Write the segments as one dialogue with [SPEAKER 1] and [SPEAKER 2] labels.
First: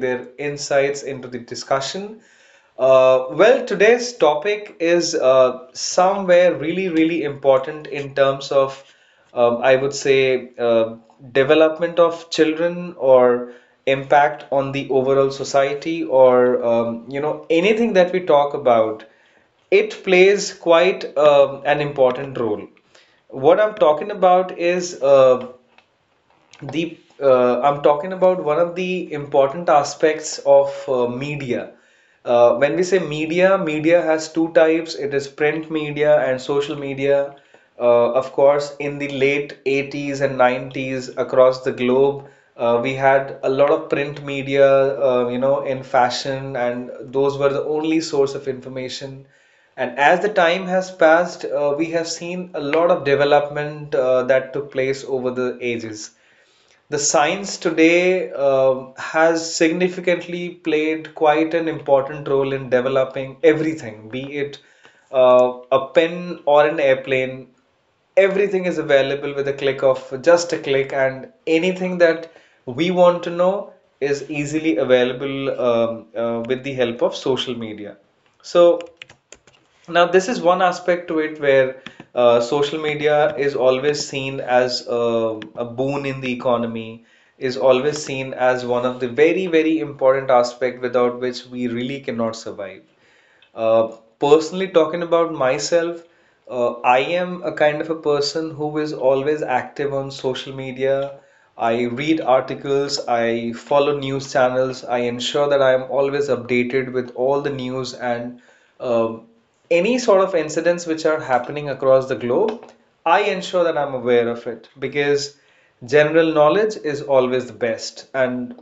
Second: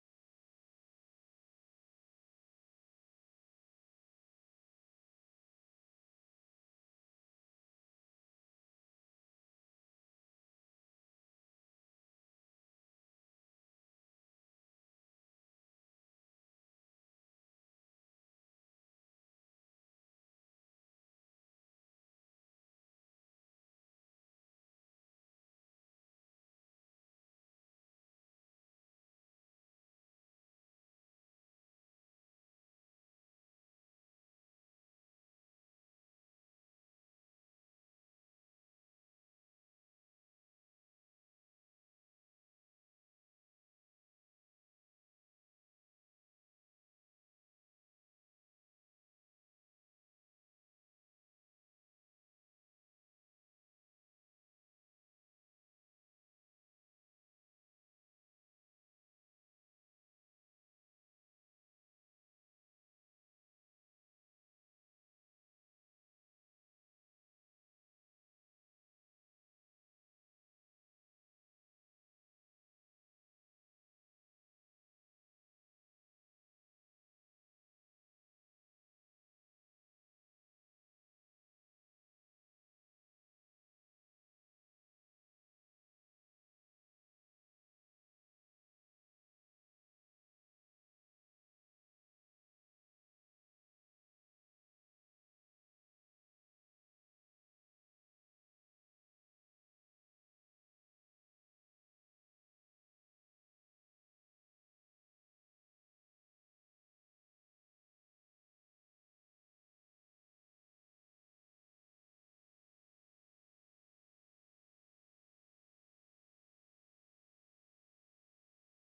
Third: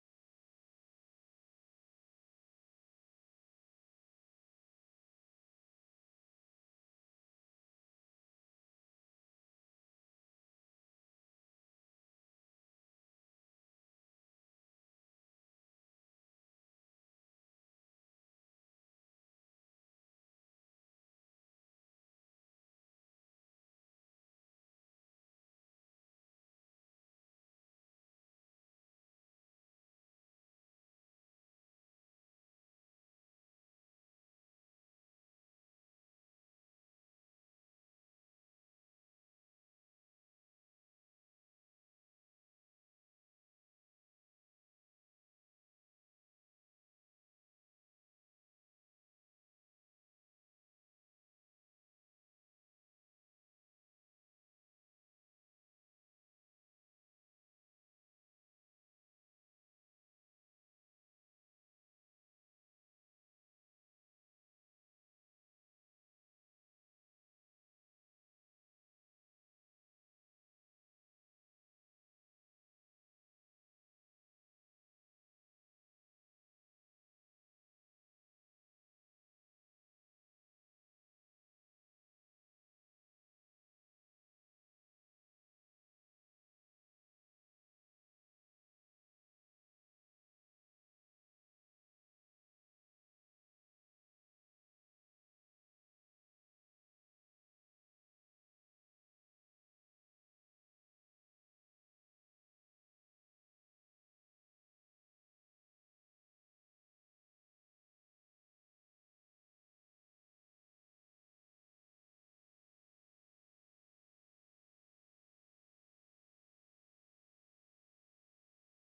[SPEAKER 1] their insights into the discussion. Today's topic is somewhere really, really important in terms of um, I would say, uh, development of children or impact on the overall society, or you know anything that we talk about, it plays quite an important role. What I'm talking about is the I'm talking about one of the important aspects of media. When we say media, media has two types. It is print media and social media. Of course, in the late 80s and 90s across the globe, we had a lot of print media, you know, in fashion, and those were the only source of information. And as the time has passed, we have seen a lot of development that took place over the ages. The science today has significantly played quite an important role in developing everything, be it a pen or an airplane. Everything is available with a click of just a click, and anything that we want to know is easily available with the help of social media. So, now, this is one aspect to it where social media is always seen as a boon in the economy, is always seen as one of the very, very important aspect without which we really cannot survive. Uh, Personally, talking about myself, I am a kind of a person who is always active on social media. I read articles, I follow news channels, I ensure that I am always updated with all the news and um any sort of incidents which are happening across the globe. I ensure that I'm aware of it because general knowledge is always the best. And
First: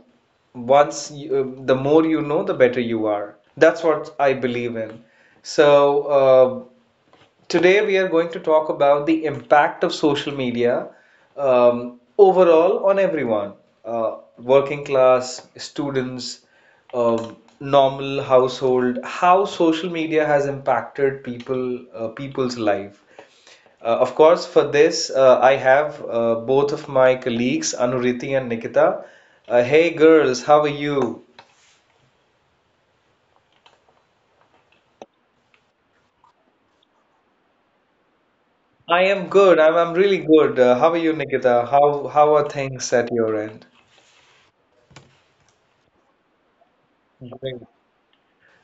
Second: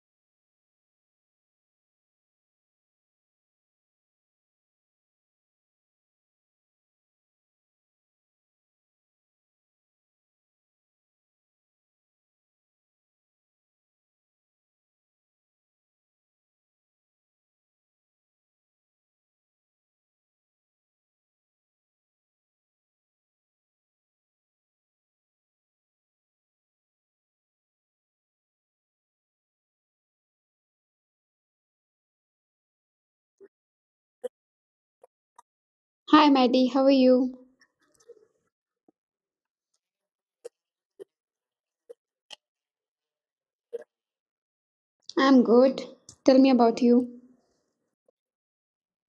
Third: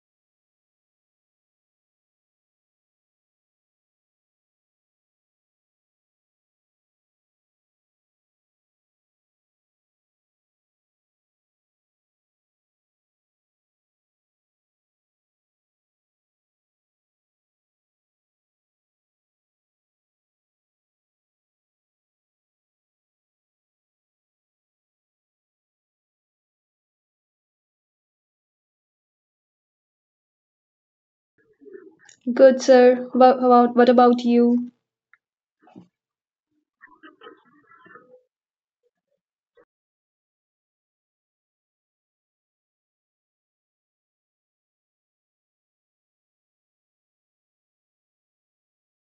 [SPEAKER 1] the more you know, the better you are. That's what I believe in. So, uh, Today, we are going to talk about the impact of social media, overall on everyone, working class, students, normal household, how social media has impacted people's life. Of course, for this, I have both of my colleagues, Anuriti and Nikita. Hey girls, how are you?
[SPEAKER 2] Good, sir. What about you?
[SPEAKER 3] Hi, Maddie. How are you?
[SPEAKER 1] I am good. I'm really good. How are you, Nikita? How are things at your end?
[SPEAKER 3] I'm good. Tell me about you.
[SPEAKER 1] Great.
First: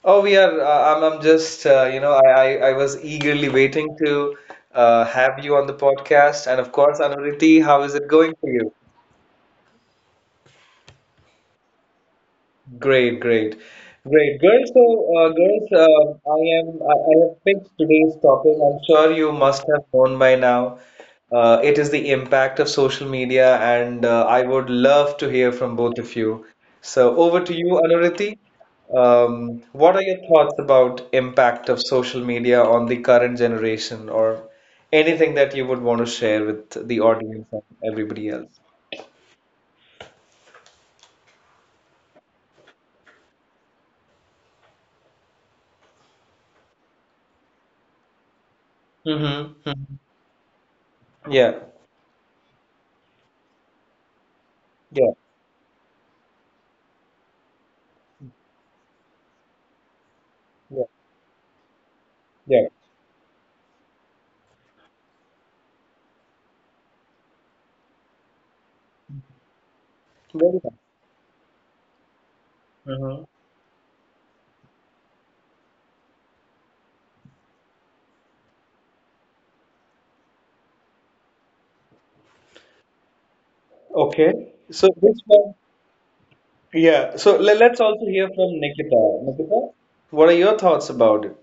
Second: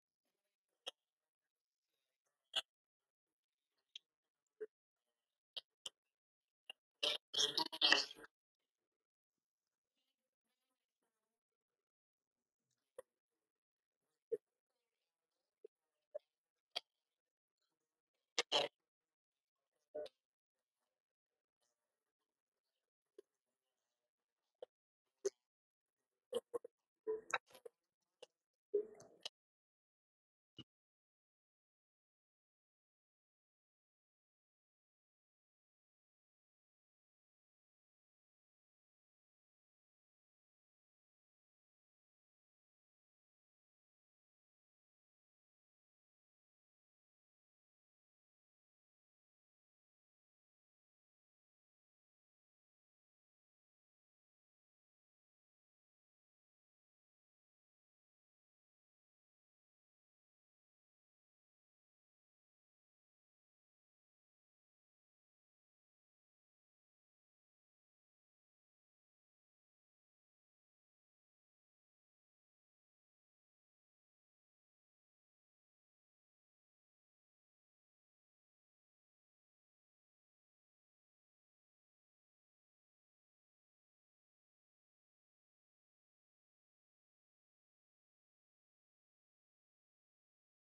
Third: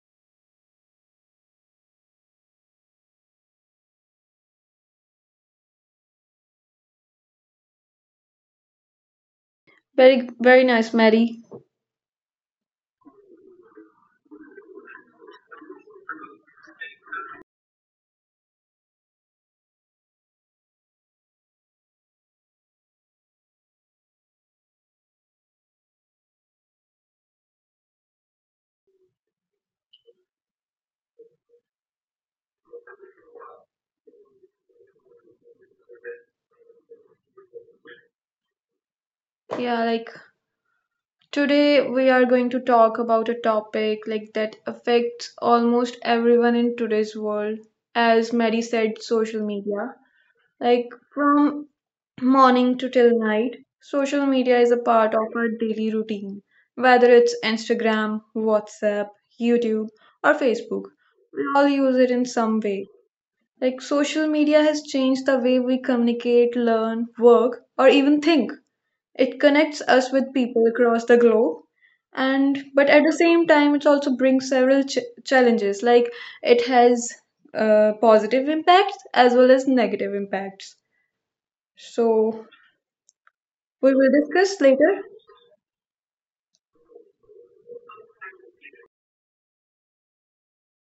[SPEAKER 1] Oh, we are. I'm just, you know, I was eagerly waiting to have you on the podcast. And of course, Anuriti, how is it going for you?
[SPEAKER 2] Very very nice, Mary.
[SPEAKER 1] Great, great, great, girls. So, girls, I have picked today's topic. I'm sure you must have known by now. It is the impact of social media, and I would love to hear from both of you. So, over to you, Anuriti. What are your thoughts about impact of social media on the current generation, or anything that you would want to share with the audience and everybody else?
[SPEAKER 2] Yeah, like today we are going to talk about a topic like that affects almost everyone in today's world. As Mary said, social
[SPEAKER 1] Mm-hmm.
[SPEAKER 2] media. Like
[SPEAKER 1] Yeah,
[SPEAKER 2] from morning to till night, social media is
[SPEAKER 1] yeah,
[SPEAKER 2] a part of our daily routine. Whether it's Instagram, WhatsApp, YouTube, or
[SPEAKER 1] yeah,
[SPEAKER 2] Facebook, we all use it in
[SPEAKER 1] yeah.
[SPEAKER 2] some way. Like social media has changed the way we communicate, learn, work, or even think. It connects us
[SPEAKER 1] Very.
[SPEAKER 2] with people across the globe. And
[SPEAKER 1] Uh-huh.
[SPEAKER 2] but at the same time, it also brings several challenges. Like it has positive impacts as well as negative impacts. So we
[SPEAKER 1] Okay.
[SPEAKER 2] will
[SPEAKER 1] So
[SPEAKER 2] discuss
[SPEAKER 1] this one,
[SPEAKER 2] later.
[SPEAKER 1] yeah. So let's also hear from Nikita. Nikita, what are your thoughts about it?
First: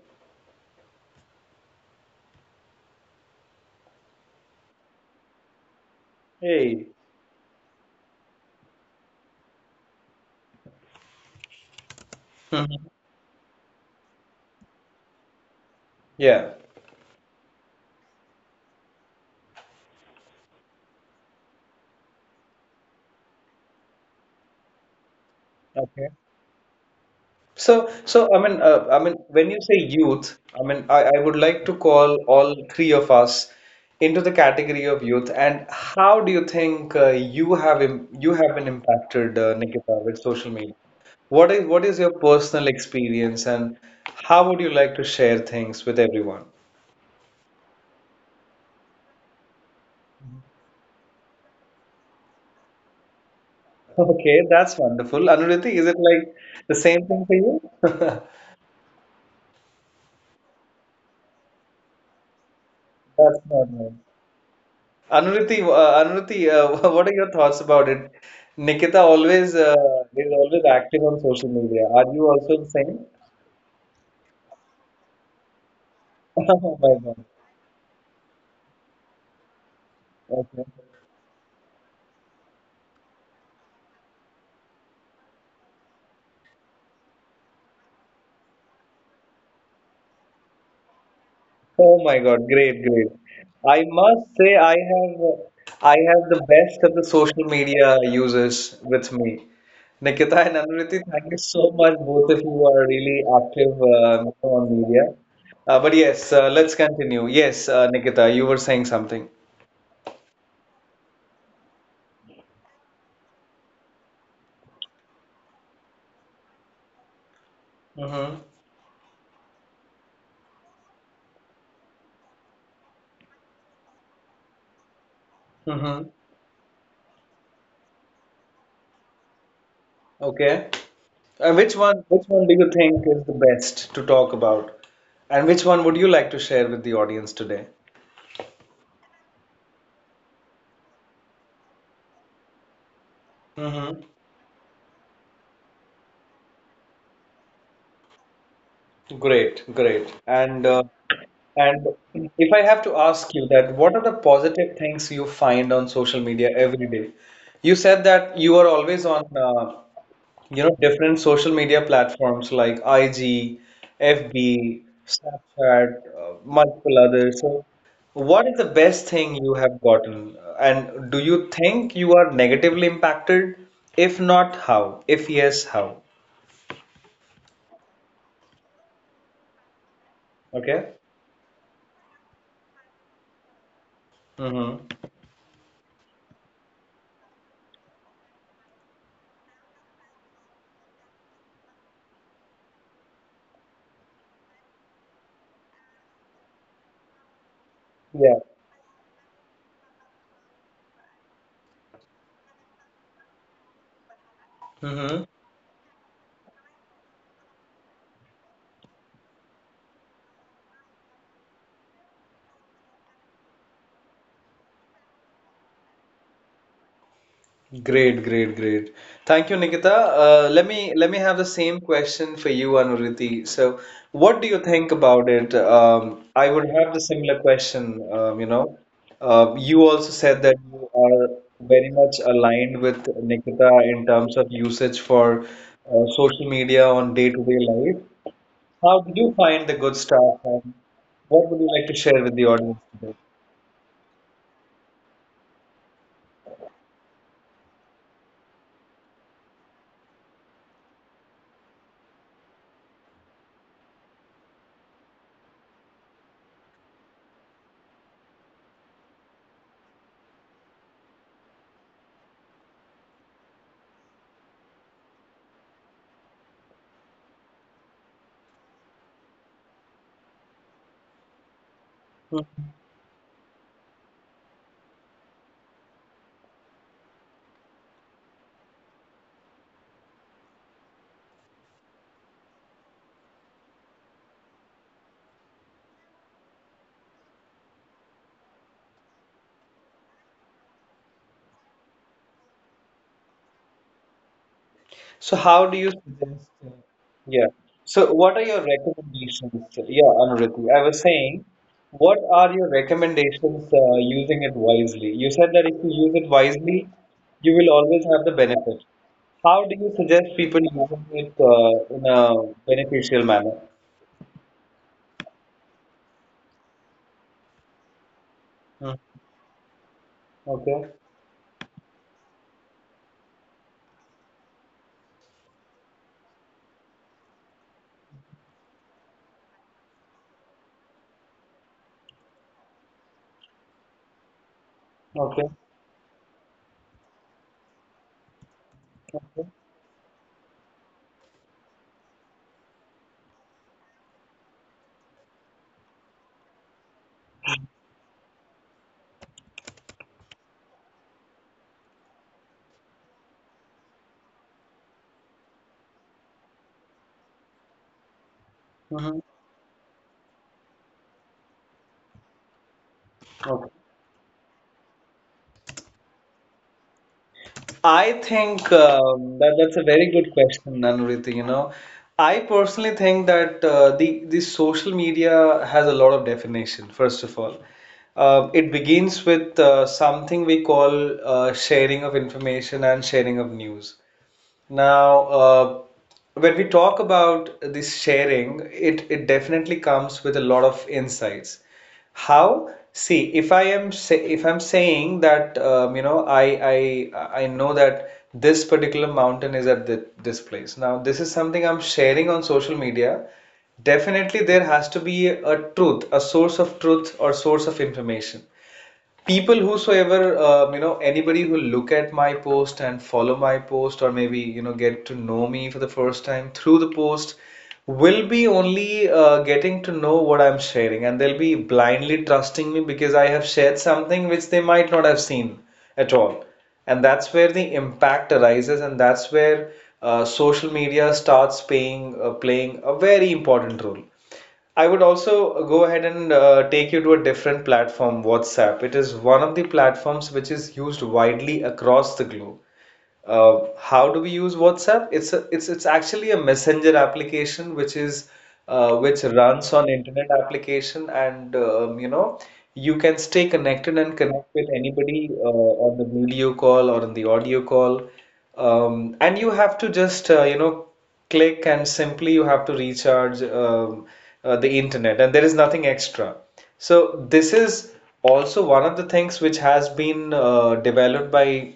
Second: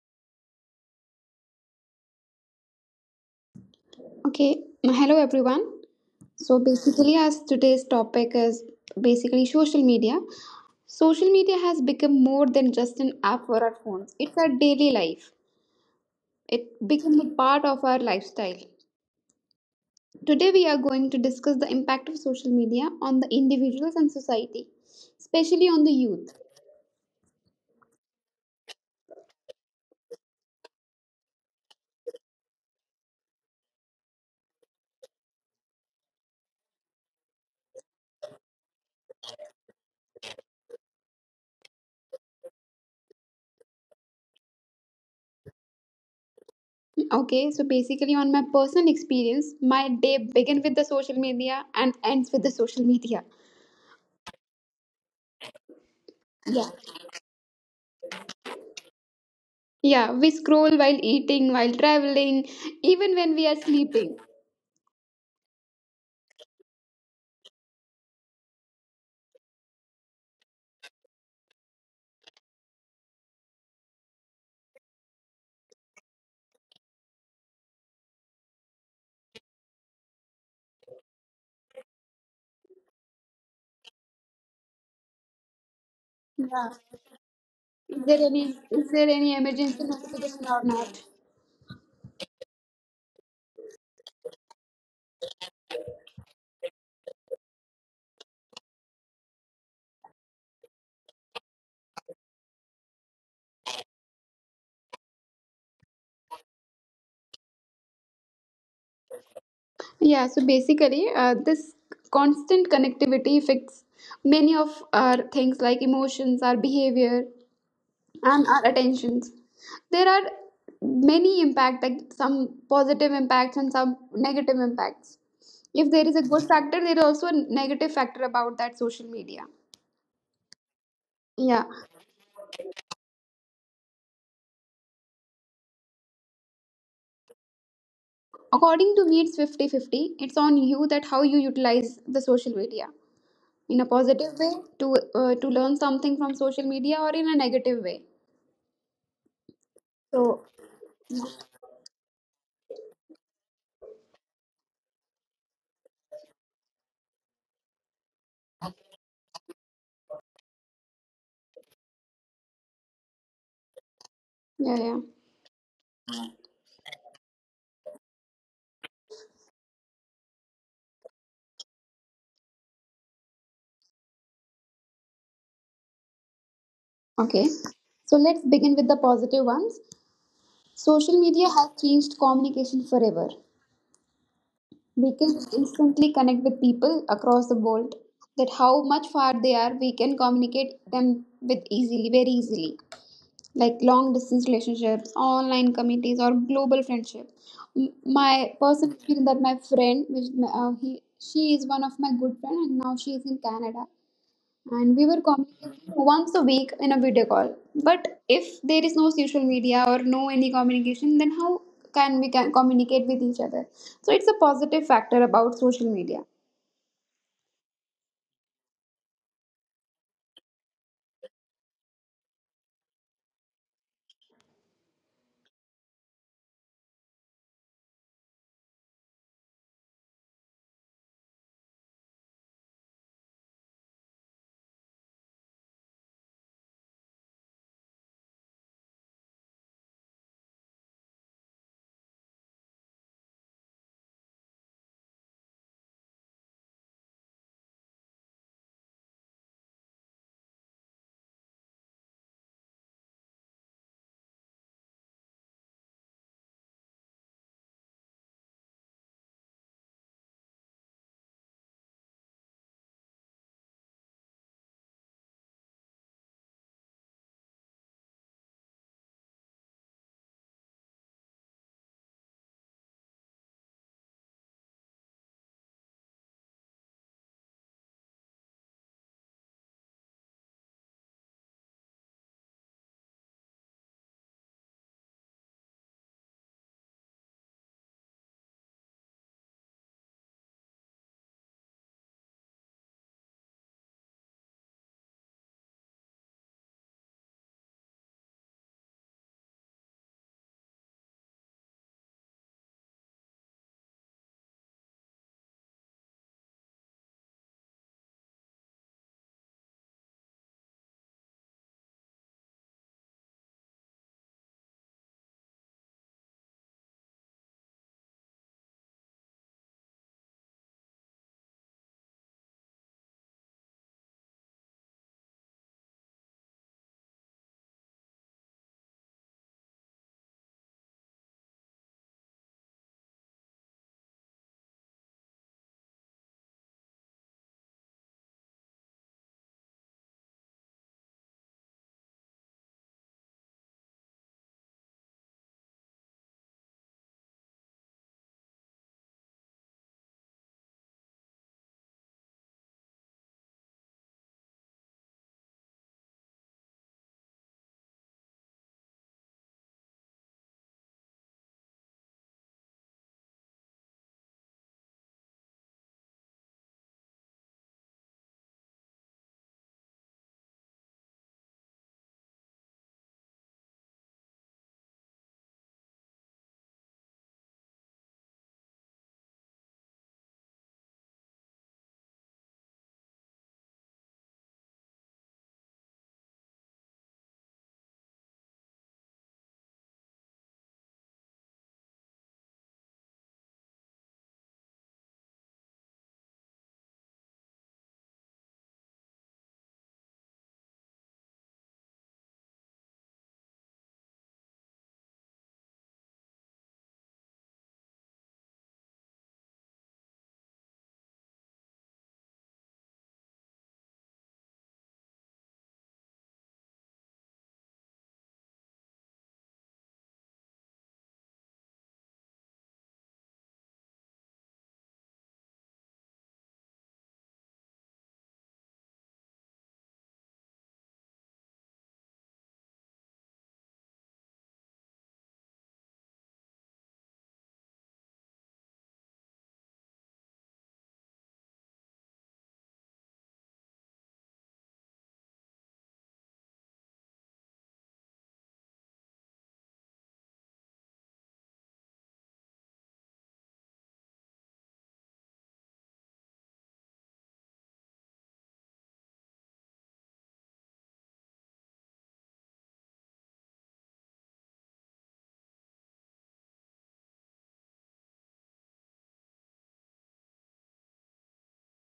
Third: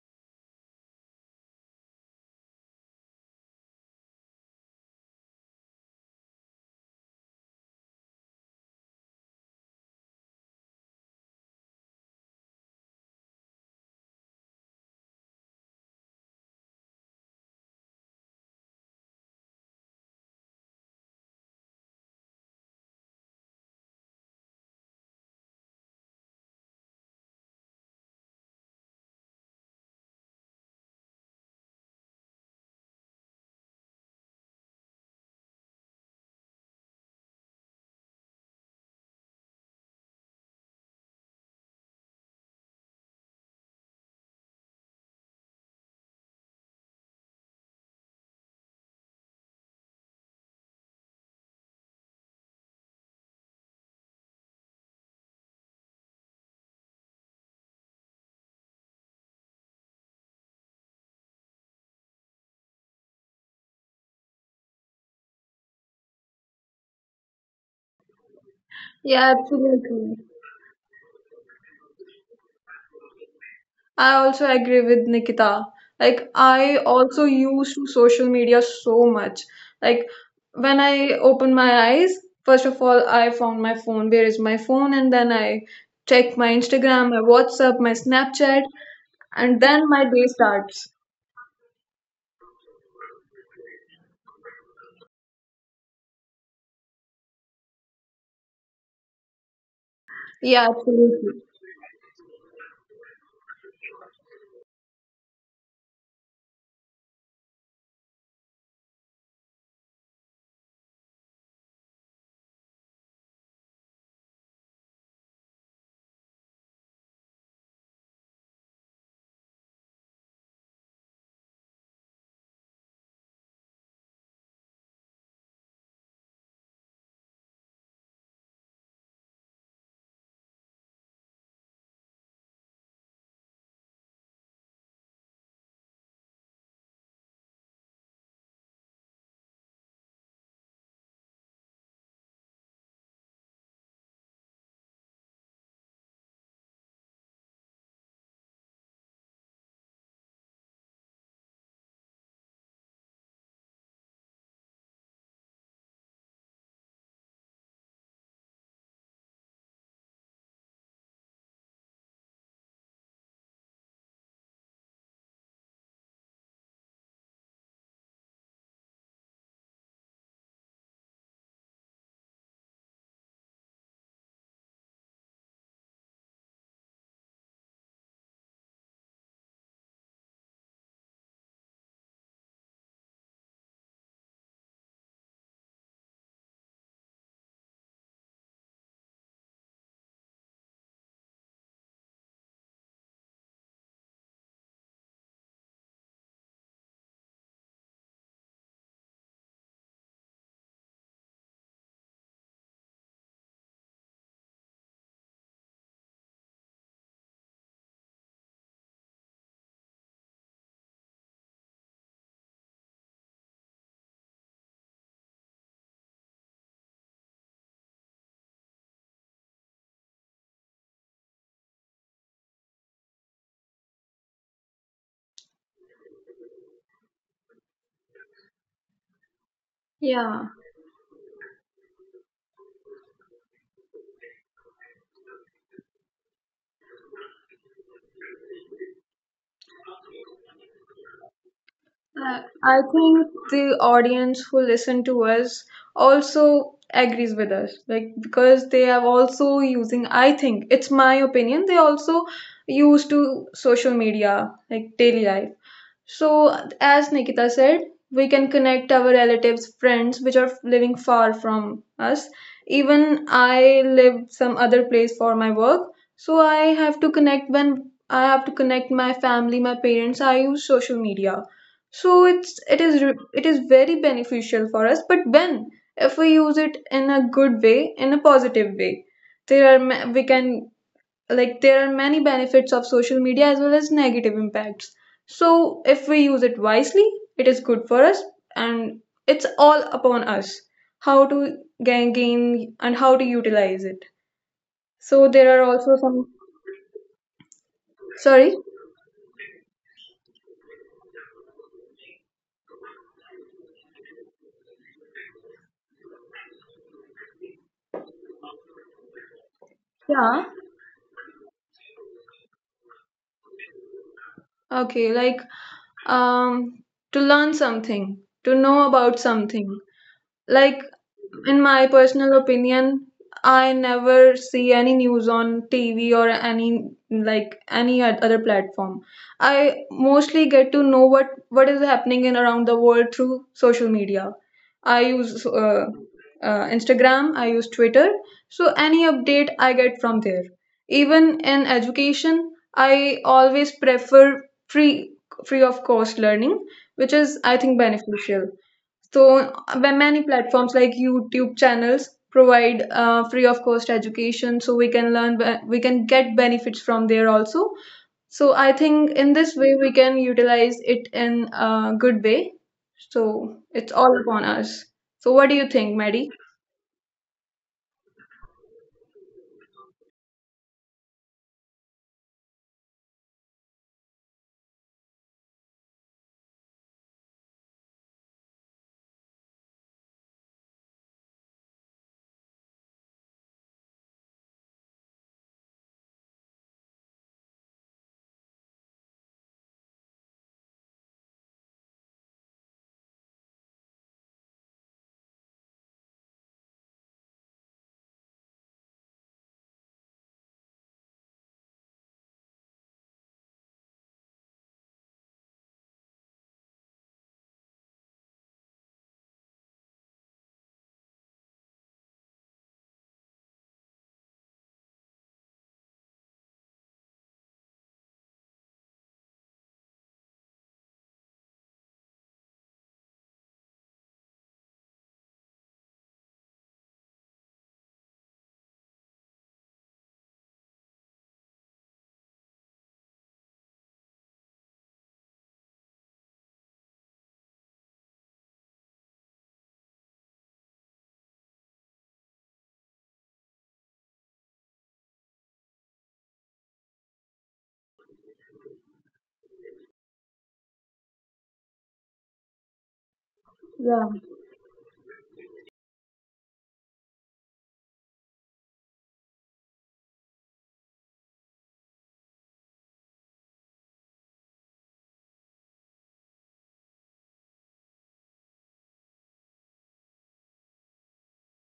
[SPEAKER 3] Okay. Hello, everyone. So
[SPEAKER 1] Hey.
[SPEAKER 3] basically, as today's topic is basically social media. Social media has become more than just
[SPEAKER 1] Mhm.
[SPEAKER 3] an app for our phones. It's our daily life.
[SPEAKER 1] Yeah.
[SPEAKER 3] It becomes a part of our lifestyle. Today, we are going to discuss the impact of social media on the individuals and society, especially on the youth.
[SPEAKER 1] Okay. I mean, when you say youth, I would like to call all three of us into the category of youth. And how do you think you have been impacted, Nikita, with social media? What is your personal experience, and how would you like to share things with everyone?
[SPEAKER 3] Okay, so basically, on my personal experience, my day begins with the social media and ends with the social media.
[SPEAKER 1] Okay, that's wonderful. Anuriti, is it like
[SPEAKER 3] Yeah.
[SPEAKER 1] the same thing for you? That's
[SPEAKER 3] Yeah, we scroll while eating, while traveling, even when
[SPEAKER 1] not
[SPEAKER 3] we are
[SPEAKER 1] nice.
[SPEAKER 3] sleeping.
[SPEAKER 1] Anuriti, what are your thoughts about it? Nikita
[SPEAKER 2] Yeah,
[SPEAKER 1] always
[SPEAKER 2] absolutely.
[SPEAKER 1] is always active on social media. Are you also the same?
[SPEAKER 2] I also agree with Nikita. Like, I
[SPEAKER 1] Oh my
[SPEAKER 2] also
[SPEAKER 1] God.
[SPEAKER 2] used to social media so much. Like,
[SPEAKER 1] Okay.
[SPEAKER 2] when I opened my eyes, first of all, I found my phone. Where is my phone? And then I checked my
[SPEAKER 3] Yeah.
[SPEAKER 2] Instagram, my WhatsApp, my
[SPEAKER 3] Is there any
[SPEAKER 2] Snapchat,
[SPEAKER 3] is there any
[SPEAKER 2] and
[SPEAKER 3] emergency
[SPEAKER 2] then my day
[SPEAKER 3] notification or
[SPEAKER 2] starts.
[SPEAKER 3] not?
[SPEAKER 1] Oh my God, great, great. I must say I have the best of the social media users with me. Nikita
[SPEAKER 2] Yeah,
[SPEAKER 1] and Anuriti, thank
[SPEAKER 2] absolutely.
[SPEAKER 1] you so much. Both of you are really active on media. But yes, let's continue. Yes, Nikita, you were saying something.
[SPEAKER 3] Yeah, so basically, this constant connectivity affects many of our things like emotions, our behavior, and
[SPEAKER 1] Mm-hmm.
[SPEAKER 3] our attentions. There are many impact, like some positive impacts and some negative impacts. If there
[SPEAKER 1] Mm-hmm.
[SPEAKER 3] is a good factor, there is also a negative factor about that social media.
[SPEAKER 1] Okay. Uh,
[SPEAKER 3] Yeah.
[SPEAKER 1] which one, which one do you think is the best to talk about? And which one would you like to share with the audience today?
[SPEAKER 3] According to me, it's 50-50. It's on you that how you utilize the social media in a positive
[SPEAKER 1] Mm-hmm.
[SPEAKER 3] way to to learn something from social media or in a negative way.
[SPEAKER 1] Great,
[SPEAKER 3] So,
[SPEAKER 1] great. And if I have to ask you that, what are the positive things you find on social media every day? You said that you are always on, you know, different social media platforms like IG,
[SPEAKER 3] yeah, yeah.
[SPEAKER 1] FB, Snapchat, multiple others. So, what is the best thing you have gotten? And do you think you are negatively impacted? If not, how? If yes, how?
[SPEAKER 3] Okay. So, let's begin with the positive ones. Social media has
[SPEAKER 1] Okay.
[SPEAKER 3] changed communication forever. We can
[SPEAKER 1] Mm-hmm.
[SPEAKER 3] instantly connect with people across the world that how much far they are, we can communicate them with easily, very easily. Like long distance relationships, online committees, or global friendship. My personal
[SPEAKER 1] Yeah.
[SPEAKER 3] feeling that my friend, which he she is one of my good friend, and now she is in Canada, and we were
[SPEAKER 1] Mm-hmm.
[SPEAKER 3] communicating once a week in a video call. But if there is no social media or no any communication, then how can we can communicate with each other? So it's a positive factor about social media.
[SPEAKER 1] Great, great, great. Thank you, Nikita. Let me have the same question for you, Anuriti. So, what do you think about it? I would have the similar question. You also
[SPEAKER 2] Yeah.
[SPEAKER 1] said that you are very much aligned with Nikita in terms of usage for social media on day-to-day life. How did you find the good stuff, and what would you like to
[SPEAKER 2] Uh,
[SPEAKER 1] share with the
[SPEAKER 2] I
[SPEAKER 1] audience
[SPEAKER 2] think
[SPEAKER 1] today?
[SPEAKER 2] the audience who listen to us also agrees with us, like because they are also using. I think it's my opinion. They also use to social media, like daily life. So, as Nikita said, we can connect our relatives, friends, which are living far from us. Even I live some other place for my work, so I have to connect my family, my parents. I use social media, so it is very beneficial for us. But when if we use it in a good way, in a positive way, we can, like, there are many benefits of social media as well as negative impacts. So if we use it wisely, it is good for us, and it's all upon us how to gain and how to utilize it. So
[SPEAKER 1] So,
[SPEAKER 2] there are
[SPEAKER 1] how
[SPEAKER 2] also
[SPEAKER 1] do you
[SPEAKER 2] some
[SPEAKER 1] suggest? Yeah. So,
[SPEAKER 2] sorry.
[SPEAKER 1] what are your recommendations? Yeah, Anuruti, I was saying, what are your recommendations using it wisely? You said that if you use it wisely, you will always have the benefit. How do you suggest
[SPEAKER 2] Yeah.
[SPEAKER 1] people using it in a beneficial manner?
[SPEAKER 2] Okay, like um to learn something, to know about
[SPEAKER 1] Mm.
[SPEAKER 2] something. Like,
[SPEAKER 1] Okay.
[SPEAKER 2] in my personal opinion, I never see any news on TV or any any other platform. I mostly get to know what is happening in around the world through social media. I use
[SPEAKER 1] Okay.
[SPEAKER 2] Instagram, I use Twitter. So any update
[SPEAKER 1] Okay.
[SPEAKER 2] I get from there. Even in education, I always prefer free free of cost learning, which is I think beneficial. So, when many platforms like YouTube channels provide free of cost education, so we can learn, we can get benefits from there also. So, I
[SPEAKER 1] Hmm.
[SPEAKER 2] think in this way we can utilize it in a good way.
[SPEAKER 1] Okay.
[SPEAKER 2] So, it's all upon us. So, what do you think, Maddie?
[SPEAKER 1] I think that's a very good question, Anuriti. You know, I personally think that the social media has a lot of definition, first of all. It begins with something we call sharing of information and sharing of news. Now, when we talk about this sharing, it definitely comes with a lot of insights. How? See, if I'm saying that you know I know that this particular mountain is at this place. Now, this is something I'm sharing on social media. Definitely there has to be a truth, a source of truth or source of information. People whosoever you know, anybody who look at my post and follow my post, or maybe you know get to know me for the first time through the post, will be only getting to know what I'm sharing, and they'll be blindly trusting me because I have shared something which they might not have seen at all. And that's where the impact arises, and that's where social media starts paying playing a very important role. I would also go ahead and take you to a different platform, WhatsApp. It is one of the platforms which is used widely across the globe. How do we use WhatsApp? It's actually a messenger application which is which runs on internet application, and you know, you can stay connected
[SPEAKER 2] Yeah,
[SPEAKER 1] and connect with anybody on the video call or on the audio call. And you have to just you know, click and simply you have to recharge the internet, and there is nothing extra. So this is also one of the things which has been developed by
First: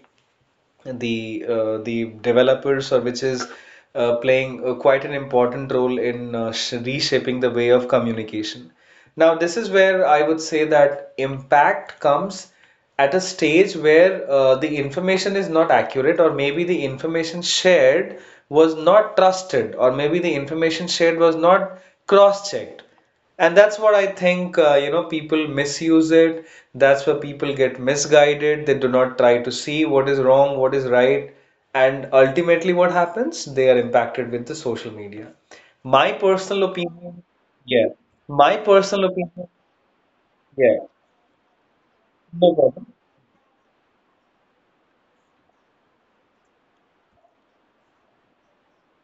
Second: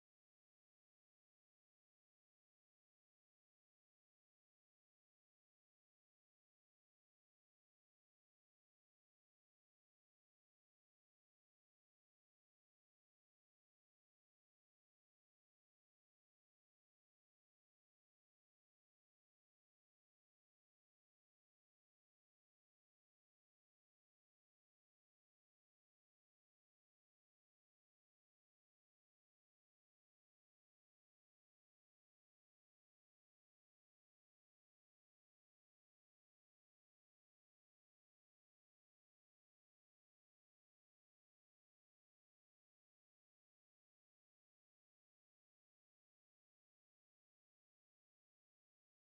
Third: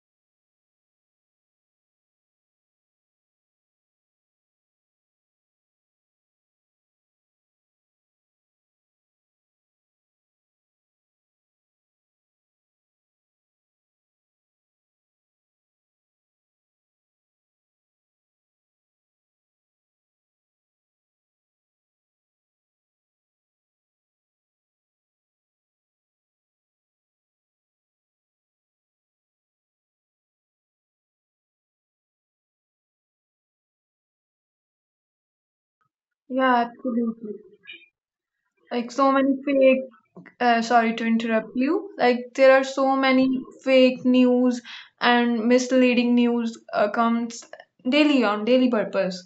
[SPEAKER 1] the developers, or which is playing quite an important role in reshaping the way of communication. Now, this is where I would say that impact comes at a stage where the information is not accurate, or maybe the information shared was not trusted, or maybe the information shared was not cross-checked. And that's what I think, you know, people misuse it. That's where people get misguided. They do not try to see what is wrong, what is right, and ultimately what happens, they are impacted with the social media. My
[SPEAKER 2] yeah,
[SPEAKER 1] personal opinion.
[SPEAKER 2] absolutely.
[SPEAKER 1] Yeah, my
[SPEAKER 2] Like so
[SPEAKER 1] personal
[SPEAKER 2] many
[SPEAKER 1] opinion.
[SPEAKER 2] fake,
[SPEAKER 1] Yeah,
[SPEAKER 2] sorry to interrupt you. Like there
[SPEAKER 1] no
[SPEAKER 2] are
[SPEAKER 1] problem.
[SPEAKER 2] so many fake news and misleading news comes daily on daily purpose.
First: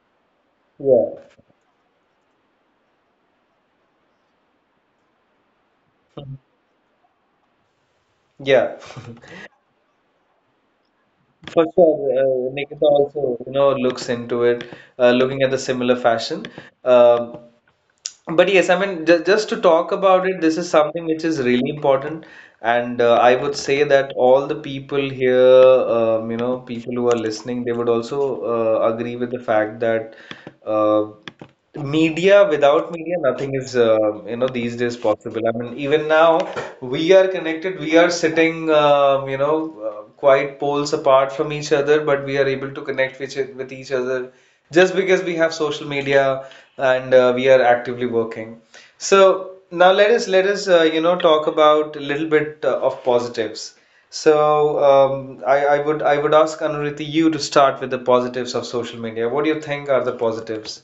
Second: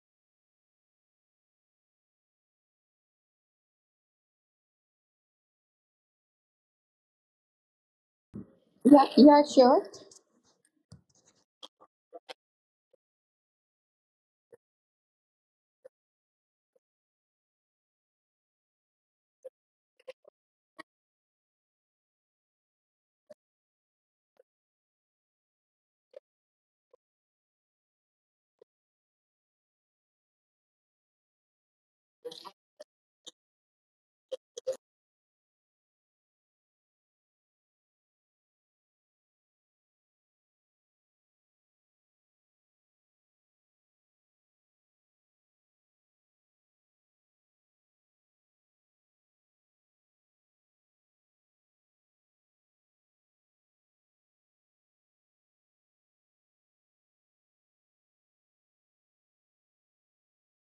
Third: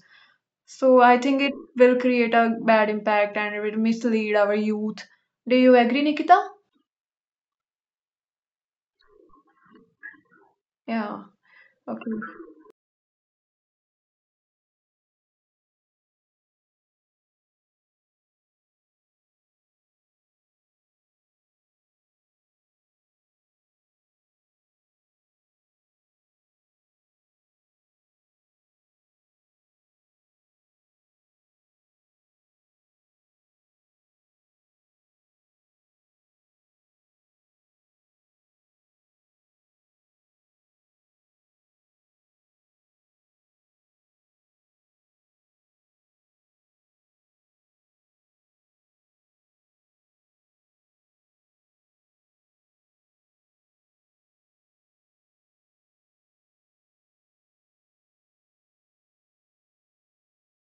[SPEAKER 2] So
[SPEAKER 1] Yeah.
[SPEAKER 2] I think it will create a bad impact and it will mislead our youth. Do you agree, Nikita?
[SPEAKER 1] Yeah,
[SPEAKER 3] Yeah, yeah, sure.
[SPEAKER 2] Yeah.
[SPEAKER 1] for sure.
[SPEAKER 2] Okay.
[SPEAKER 1] Nikita also, you know, looks into it, looking at the similar fashion. Um but yes, I mean, just to talk about it, this is something which is really important. And I would say that all the people here, you know, people who are listening, they would also agree with the fact that uh, media, without media, nothing is, you know, these days possible. I mean, even now, we are connected, we are sitting, you know, quite poles apart from each other, but we are able to connect with, with each other just because we have social media, and we are actively working. So now let us talk about a little bit of positives. So I would ask Anuriti you to start with the positives of social media. What do you think are the positives?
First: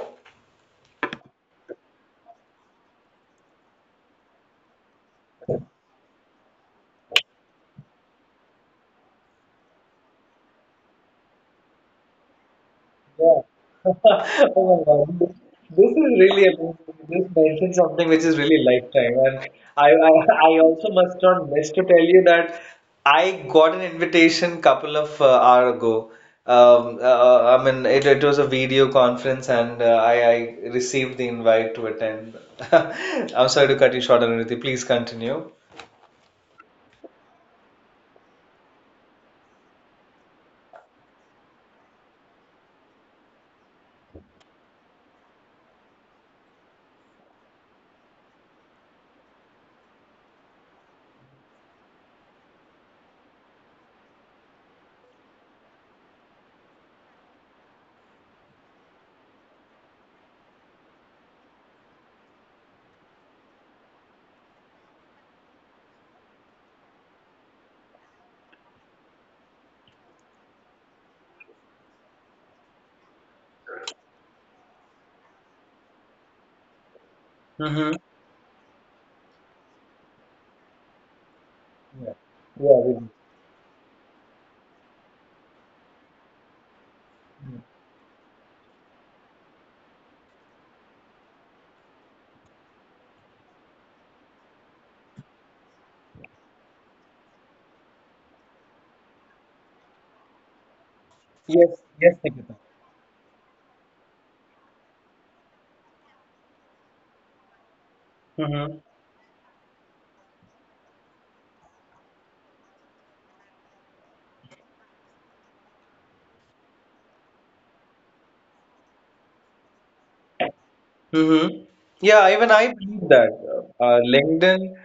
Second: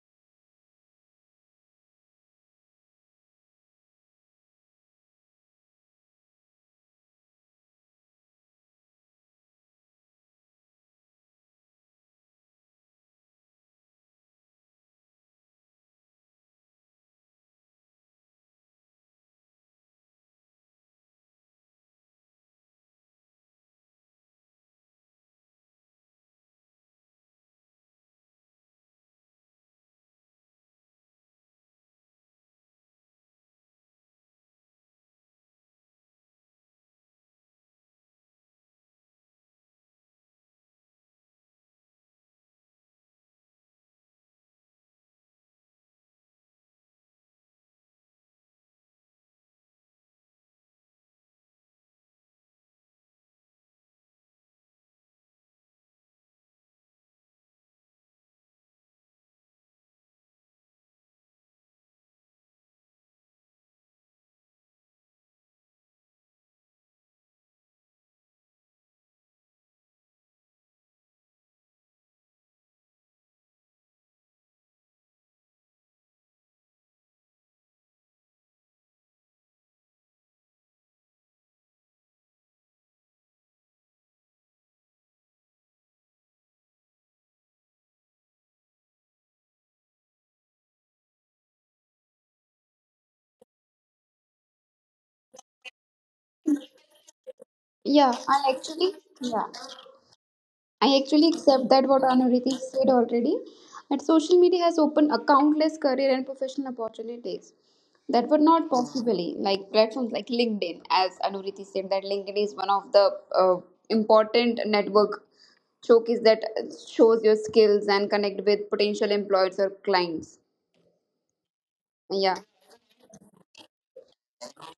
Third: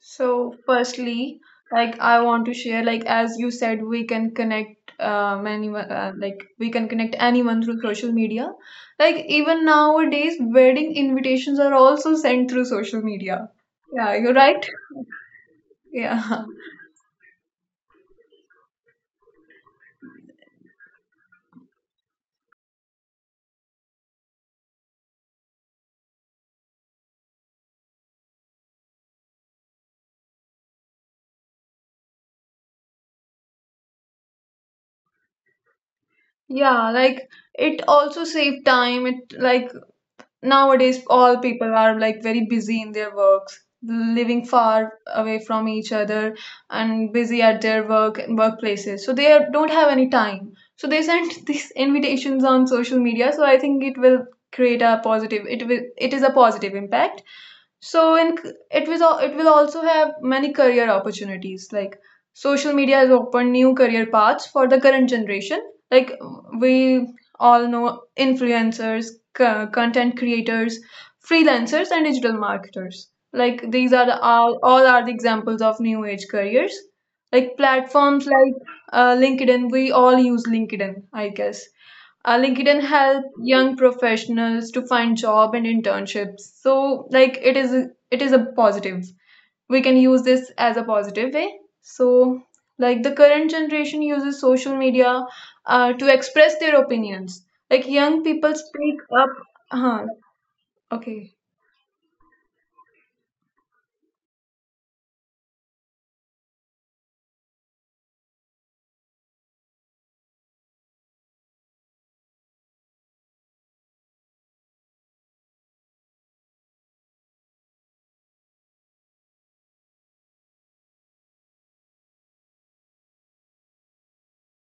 [SPEAKER 2] So firstly, like I want to share, like as you said, we can connect anyone through social media. Like even nowadays, wedding invitations are also sent through social
[SPEAKER 1] Yeah.
[SPEAKER 2] media. Yeah, you're right.
[SPEAKER 1] Oh my God. This is
[SPEAKER 2] Yeah.
[SPEAKER 1] really amazing. You just mentioned something which is really lifetime. And I, I, I also must not miss to tell you that I got an invitation couple of hour ago. I mean, it was a video conference and I received the invite to attend. I'm sorry to cut you short, Anirudh. Please continue.
[SPEAKER 2] Yeah, like it also save time. It like nowadays, all people are like very busy in their works, living far away from each other and busy at their work and workplaces. So they don't have any time. So they send these invitations on social media. So I think it will create a positive. It will. It is a positive impact. So in it will it will also have many career opportunities, like social media has opened new career paths for the current generation. Like we all know influencers, content creators, freelancers, and digital marketers, like these are the, all are the examples of new age careers. Like
[SPEAKER 1] Mm-hmm.
[SPEAKER 2] platforms like LinkedIn, we all use LinkedIn I guess.
[SPEAKER 1] Yeah.
[SPEAKER 2] LinkedIn
[SPEAKER 1] Yeah, we do.
[SPEAKER 2] help young professionals to find job and internships. So like it is a positive. We can use this as a positive way. So like the current generation uses social media to express their opinions, like
[SPEAKER 3] Yeah,
[SPEAKER 2] young people
[SPEAKER 3] I actually
[SPEAKER 2] speak up.
[SPEAKER 3] yeah.
[SPEAKER 2] Huh.
[SPEAKER 3] I
[SPEAKER 2] Okay,
[SPEAKER 3] actually accept that
[SPEAKER 1] Yes,
[SPEAKER 3] what
[SPEAKER 1] yes,
[SPEAKER 3] Anuriti
[SPEAKER 1] Nikita.
[SPEAKER 3] said already, that social media has opened a countless career and professional opportunities that were not
[SPEAKER 1] Mm-hmm.
[SPEAKER 3] possibly like platforms like LinkedIn, as Anuriti said, that LinkedIn is one of the important network showcase that shows your skills and connect with potential employers or clients.
[SPEAKER 1] Mm-hmm. Yeah,
[SPEAKER 3] Yeah,
[SPEAKER 1] even I believe that LinkedIn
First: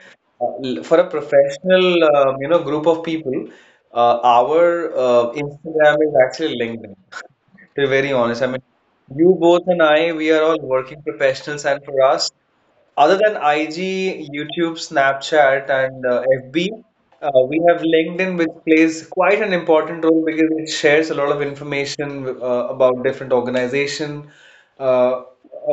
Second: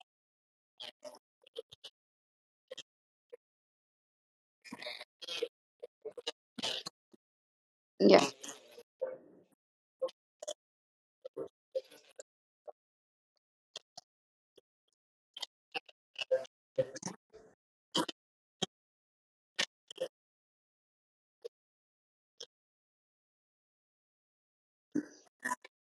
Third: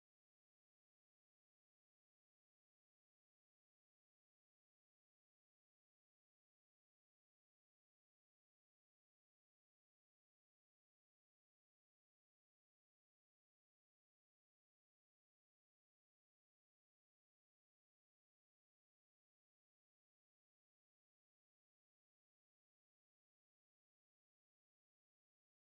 [SPEAKER 1] for a professional, you know, group of people, our Instagram is actually LinkedIn. To be very
[SPEAKER 3] yeah,
[SPEAKER 1] honest, I mean, you both and I, we are all working professionals, and for us, other than IG, YouTube, Snapchat, and FB, we have LinkedIn, which plays quite an important role because it shares a lot of information about different organization, uh,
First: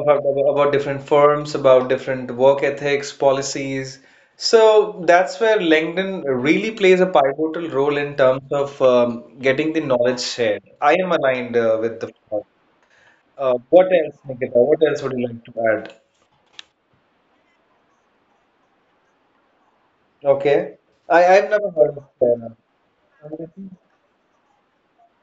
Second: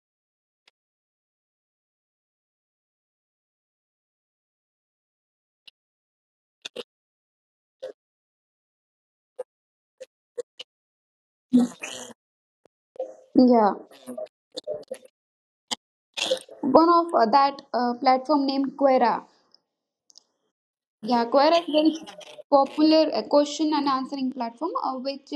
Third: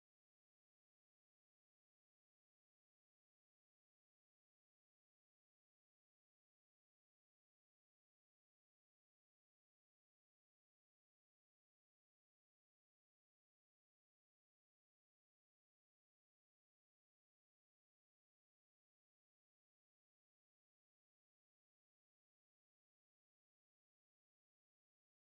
[SPEAKER 1] about, about different firms, about different work ethics, policies. So that's where LinkedIn really plays a pivotal role in terms of getting the knowledge shared. I am aligned with the.
[SPEAKER 3] yeah.
[SPEAKER 1] What else, Nikita? What else would you like to add?
[SPEAKER 3] One of that platform named Quora.
[SPEAKER 1] Okay.
[SPEAKER 3] Yeah,
[SPEAKER 1] I,
[SPEAKER 3] Quora
[SPEAKER 1] I've
[SPEAKER 3] is
[SPEAKER 1] never
[SPEAKER 3] very
[SPEAKER 1] heard of Plana.
[SPEAKER 3] popular question and answering platform which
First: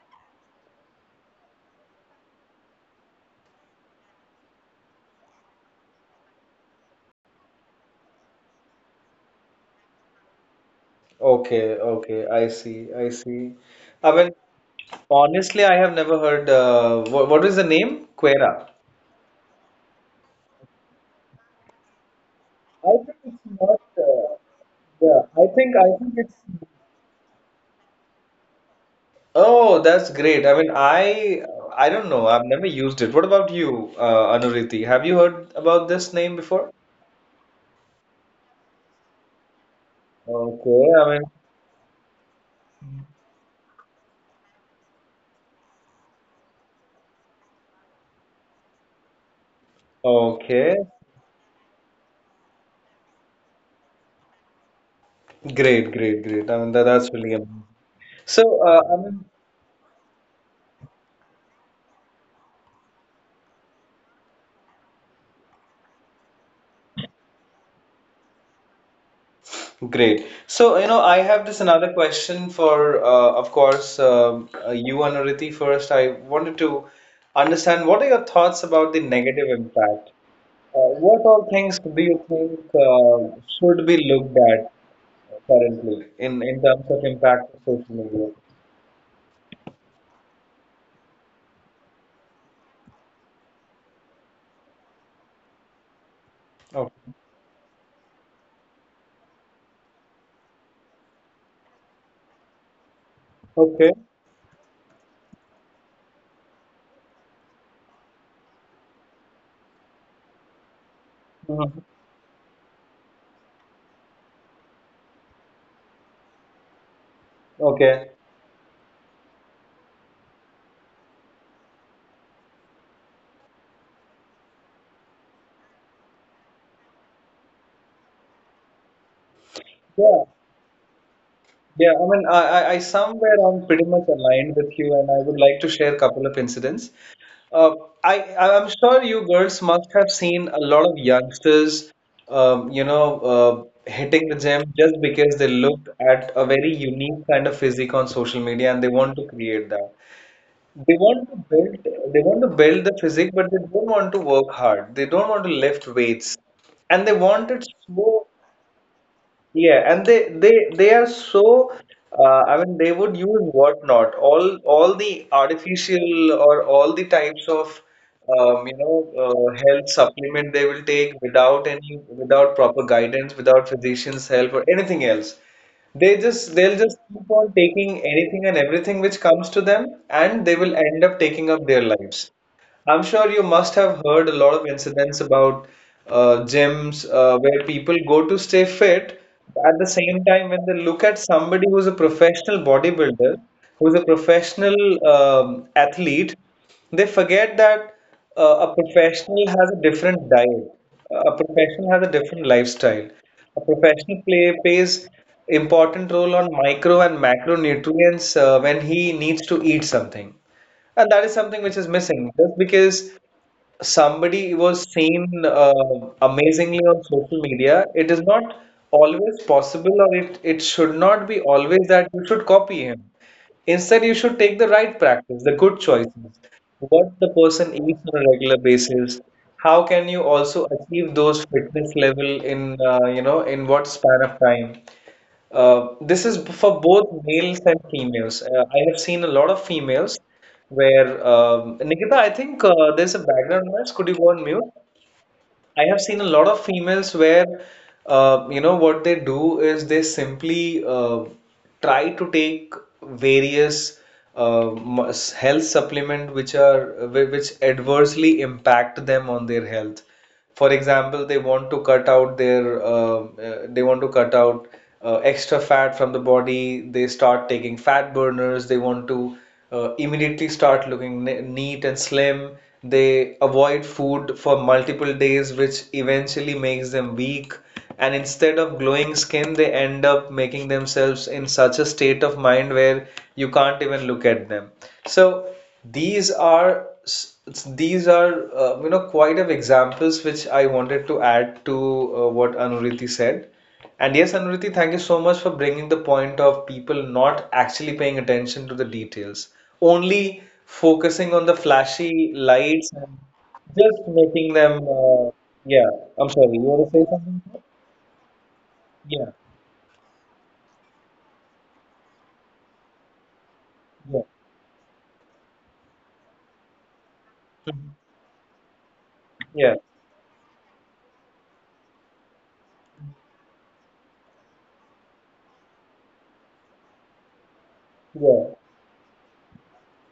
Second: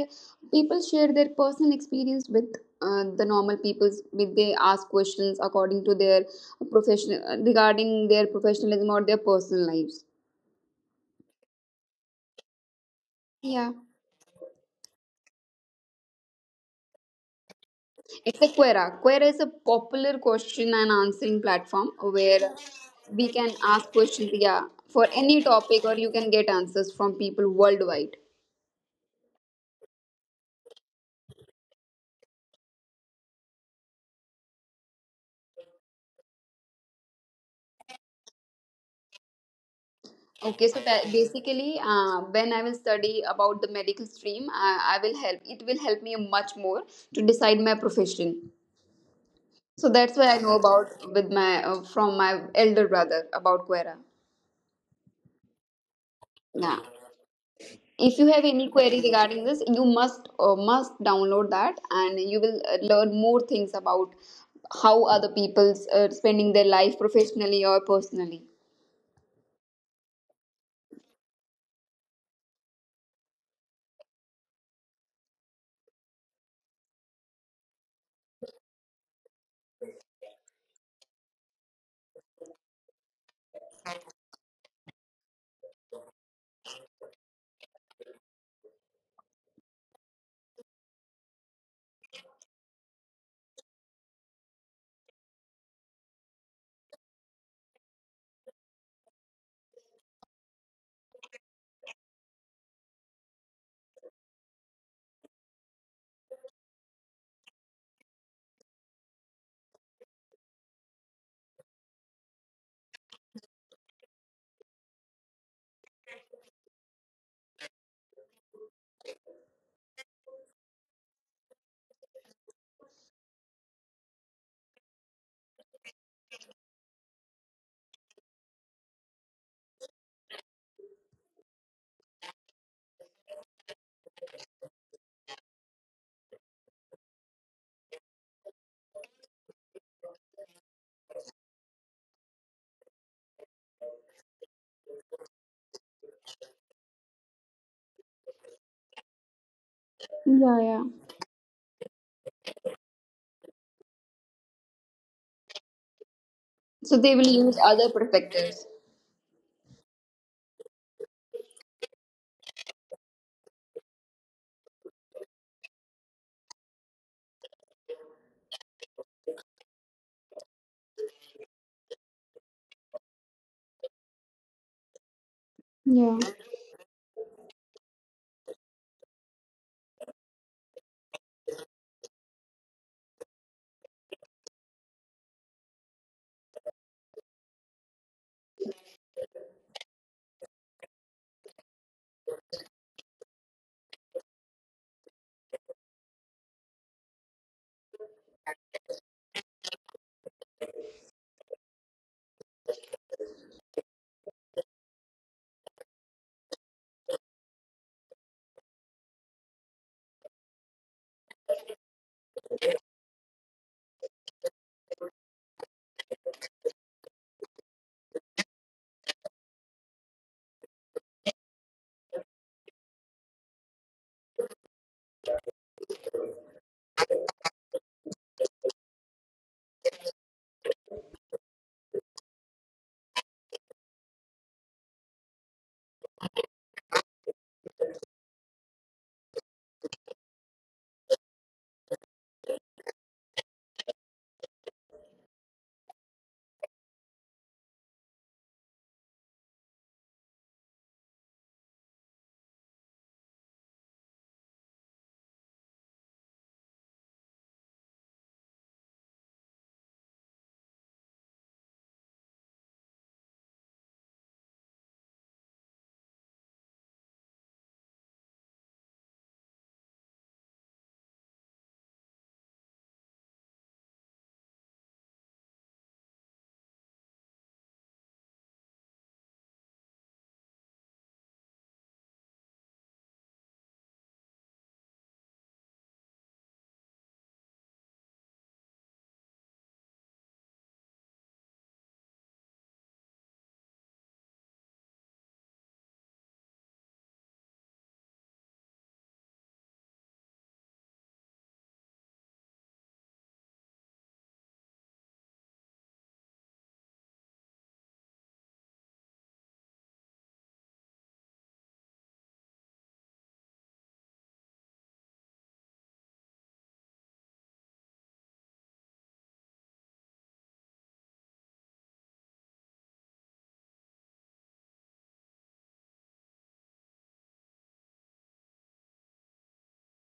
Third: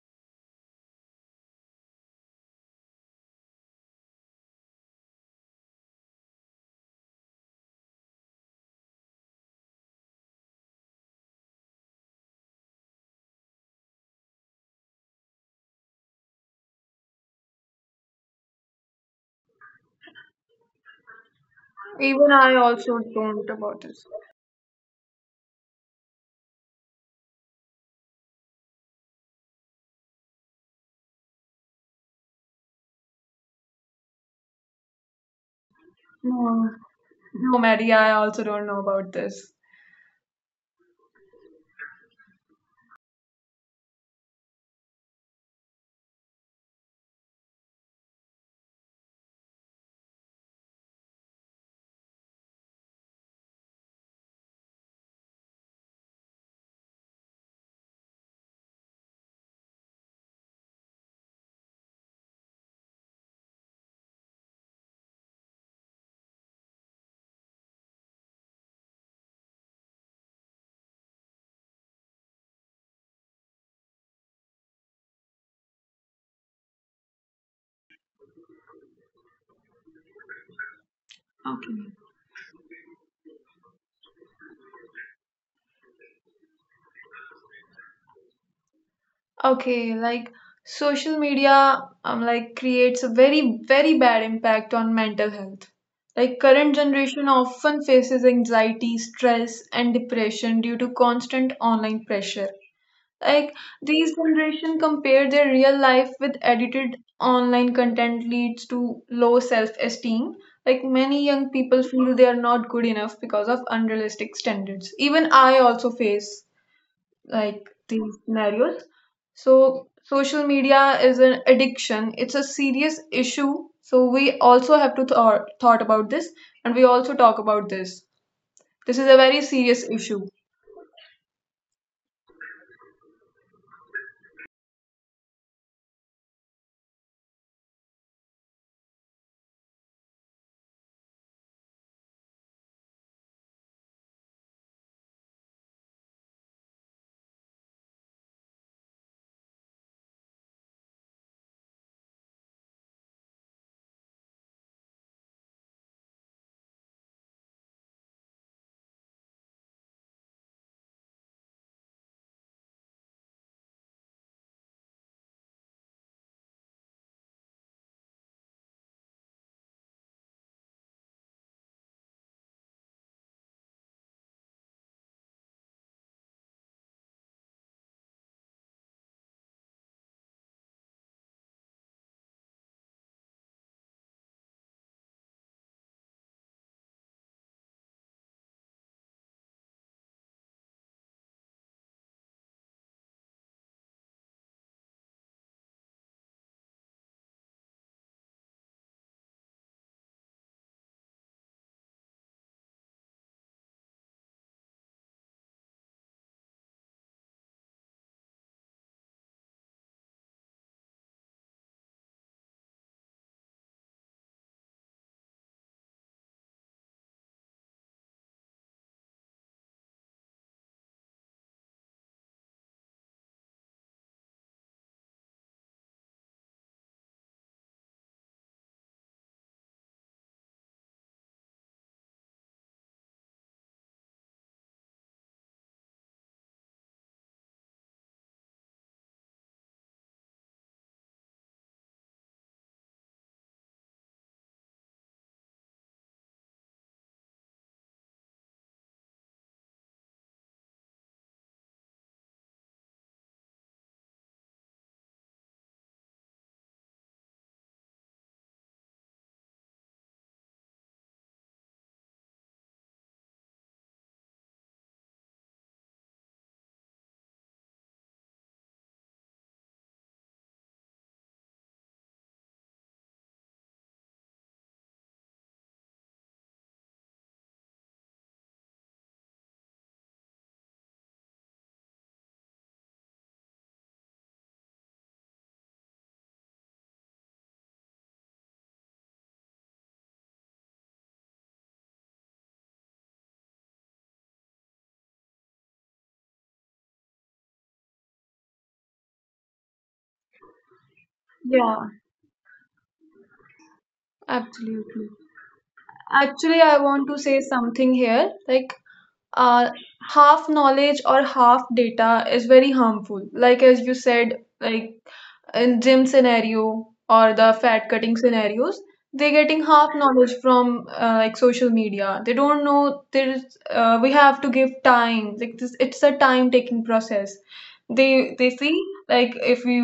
[SPEAKER 3] people share their personal experience with the normal people. With they ask questions according to their professional regarding their professionalism or their personal lives.
[SPEAKER 1] Okay, okay. I see. I see.
[SPEAKER 3] Yeah,
[SPEAKER 1] I mean, honestly, I have never heard. What is the name?
[SPEAKER 3] it's a
[SPEAKER 1] Quera.
[SPEAKER 3] Quora. Quora is a popular question and answering platform
[SPEAKER 2] even
[SPEAKER 3] where
[SPEAKER 2] I
[SPEAKER 1] I think
[SPEAKER 2] also
[SPEAKER 3] we
[SPEAKER 1] it's
[SPEAKER 3] can
[SPEAKER 2] don't
[SPEAKER 1] not.
[SPEAKER 2] about
[SPEAKER 3] ask
[SPEAKER 2] this.
[SPEAKER 3] questions. Yeah,
[SPEAKER 1] Yeah,
[SPEAKER 3] for
[SPEAKER 1] I
[SPEAKER 3] any
[SPEAKER 1] think I
[SPEAKER 3] topic,
[SPEAKER 1] think
[SPEAKER 3] or you
[SPEAKER 1] it's.
[SPEAKER 3] can get answers from people worldwide.
[SPEAKER 1] Oh, that's great. I mean, I don't know. I've never used it. What about you, Anuriti? Have you heard about this name before?
[SPEAKER 2] No, no, Mary, I also don't know about this.
[SPEAKER 3] Okay,
[SPEAKER 1] Okay,
[SPEAKER 3] so
[SPEAKER 1] I mean,
[SPEAKER 3] basically, when I will study about the medical stream, I will help. It will help me much more to decide my profession. So that's why I know
[SPEAKER 1] okay.
[SPEAKER 3] about with my from my elder brother about Quera.
[SPEAKER 1] Great, great, great. I mean, that,
[SPEAKER 3] Yeah.
[SPEAKER 1] that's really amazing.
[SPEAKER 3] If you have
[SPEAKER 1] So,
[SPEAKER 3] any
[SPEAKER 1] I
[SPEAKER 3] query
[SPEAKER 1] mean,
[SPEAKER 3] regarding this, you must download that, and you will learn more things about how other people's spending their life professionally or personally.
[SPEAKER 1] great. So, you know, I have this another question for, of course, you, Anuriti, first. I wanted to understand what are your thoughts about the negative impact? What all things do you think should be looked at currently in terms of impact of social media?
[SPEAKER 2] Okay, like social media like creates a very bad impact on mental health. Like current
[SPEAKER 1] Oh.
[SPEAKER 2] generation often faces anxiety, stress and depression due to constant online pressure. Like
[SPEAKER 1] Okay.
[SPEAKER 2] these generation compare their real life with edited online content leads to low self-esteem. Like many young
[SPEAKER 1] Mhm.
[SPEAKER 2] people feel they are not good enough because of unrealistic standards. Even I also face like
[SPEAKER 1] Okay.
[SPEAKER 2] these scenarios. So, social media is an addiction. It's a serious issue. So, we also have to thought about this, and we also talk about this. This is a very
[SPEAKER 1] Yeah.
[SPEAKER 2] serious issue.
[SPEAKER 1] Yeah. I mean, I somewhere I'm pretty much aligned with you, and I would like to share a couple of incidents. Uh, I I'm sure you girls must have seen a lot of youngsters, you know, hitting the gym just because they looked at a very unique kind of physique on social media and they want to create that.
[SPEAKER 3] Yeah, yeah.
[SPEAKER 1] They want to build, they want to build the physique, but they don't want to work hard. They don't want to lift weights,
[SPEAKER 3] So
[SPEAKER 1] and they
[SPEAKER 3] they will
[SPEAKER 1] want
[SPEAKER 3] use
[SPEAKER 1] it
[SPEAKER 3] other
[SPEAKER 1] slow.
[SPEAKER 3] perspectives.
[SPEAKER 1] Yeah, and they are so I mean they would use whatnot all the artificial or all the types of you know health supplement they will take without any without proper guidance without physician's help or anything else.
[SPEAKER 3] Yeah.
[SPEAKER 1] They'll just keep on taking anything and everything which comes to them and they will end up taking up their lives. I'm sure you must have heard a lot of incidents about gyms where people go to stay fit. At the same time, when they look at somebody who's a professional bodybuilder, who's a professional athlete, they forget that a professional has a different diet, a professional has a different lifestyle. A professional plays important role on micro and macronutrients when he needs to eat something. And that is something which is missing. Just because somebody was seen amazingly on social media, it is not always possible, or it should not be always that you should copy him. Instead, you should take the right practice, the good choices, what the person eats on a regular basis. How can you also achieve those fitness level in you know in what span of time? This is for both males and females. I have seen a lot of females where, Nikita, I think there's a background noise. Could you go on mute? I have seen a lot of females where, you know, what they do is they simply try to take various uh, health supplement which are which adversely impact them on their health. For example, they want to cut out their they want to cut out extra fat from the body. They start taking fat burners. They want to immediately start looking neat and slim. They avoid food for multiple days, which eventually makes them weak. And instead of glowing skin, they end up making themselves in such a state of mind where you can't even look at them. So these are s- these are you know quite of examples which I wanted to add to what Anuriti said. And yes, Anuriti, thank you so much for bringing the point of people not actually paying attention to the details, only focusing on the flashy
[SPEAKER 2] Yeah,
[SPEAKER 1] lights and just making them.
[SPEAKER 2] absolutely.
[SPEAKER 1] Yeah, I'm sorry, you want to say
[SPEAKER 2] Actually, I
[SPEAKER 1] something?
[SPEAKER 2] want to say something here. Like,
[SPEAKER 1] Yeah,
[SPEAKER 2] uh, half knowledge or half data is very harmful. Like
[SPEAKER 1] yeah,
[SPEAKER 2] as you said, like in gym scenario or
[SPEAKER 1] Mhm.
[SPEAKER 2] the fat cutting scenarios, they're
[SPEAKER 1] yeah,
[SPEAKER 2] getting half knowledge from like social media. They don't know there's we have to give time. Like this, it's a time taking process.
[SPEAKER 1] yeah,
[SPEAKER 2] They see, like if we,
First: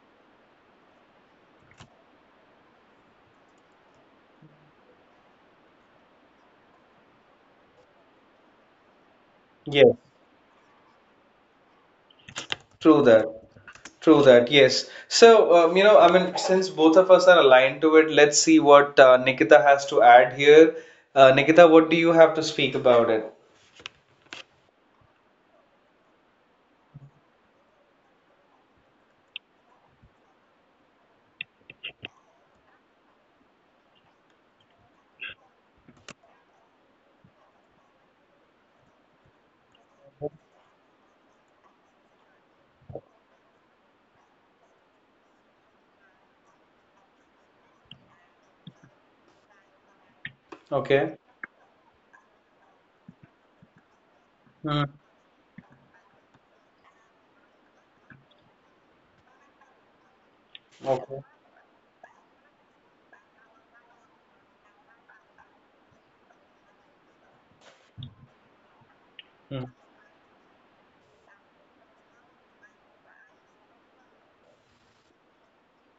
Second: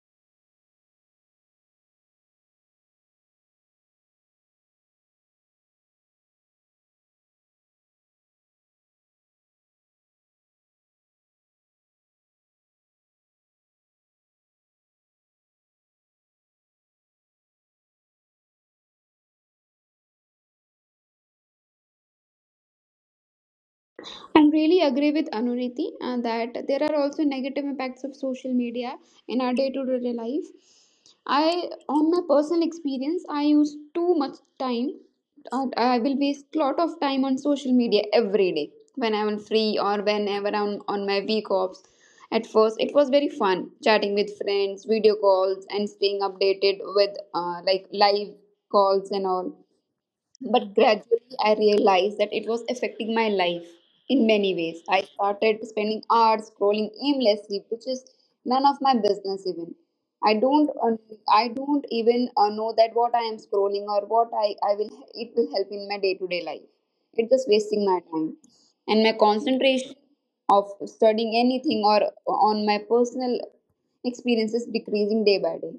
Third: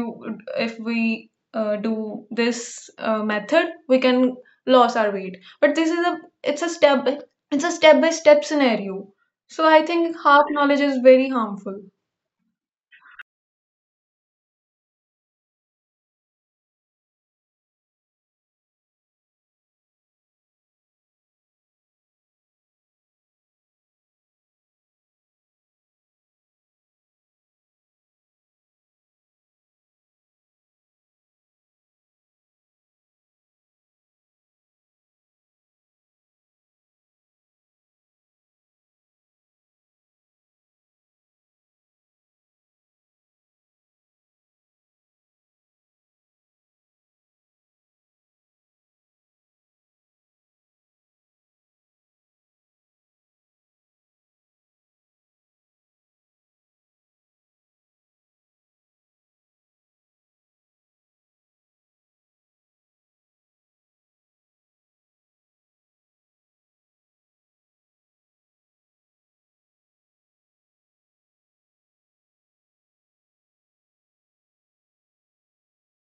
[SPEAKER 2] do this method, we can lose our weight. But this is a, it's a step, it's a step by step scenario. So I
[SPEAKER 1] yes,
[SPEAKER 2] think half knowledge is very harmful.
[SPEAKER 1] true that, true that, yes. So, you know, I mean, since both of us are aligned to it, let's see what Nikita has to add here. Nikita, what do you have to speak about it?
[SPEAKER 3] And really agree with Anuriti that there are also negative impacts of social media in our day-to-day life. I, on my personal experience, I use too much time. I will waste lot of time on social media every day when I'm free or whenever I'm on my week offs. At first, it was very fun chatting with friends, video calls, and staying updated with like live calls and all, but
[SPEAKER 1] Okay.
[SPEAKER 3] gradually, I realized that it was affecting my life in many
[SPEAKER 1] Hmm.
[SPEAKER 3] ways. I started spending hours scrolling aimlessly, which is none of my business even. I don't, uh,
[SPEAKER 1] Okay.
[SPEAKER 3] I don't even know that what I am scrolling or what I will, it will help in my day-to-day life. It's just wasting my time, and my
[SPEAKER 1] Mm.
[SPEAKER 3] concentration of studying anything or on my personal experiences decreasing day by day.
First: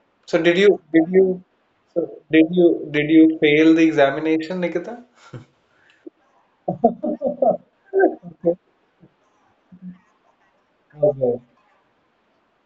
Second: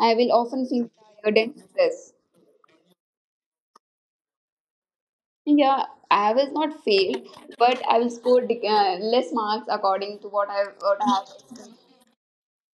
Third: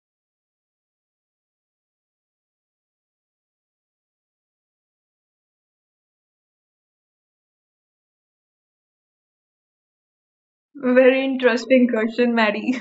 [SPEAKER 3] I will
[SPEAKER 1] So did
[SPEAKER 3] often
[SPEAKER 1] you
[SPEAKER 3] feel
[SPEAKER 1] did you
[SPEAKER 3] tired and
[SPEAKER 1] so
[SPEAKER 3] stressed.
[SPEAKER 1] did you fail the examination, Nikita?
[SPEAKER 3] Yeah, I was not failed, but I will score less marks according to what I
[SPEAKER 2] Very
[SPEAKER 1] Okay.
[SPEAKER 3] have.
[SPEAKER 2] interesting question, Maddie.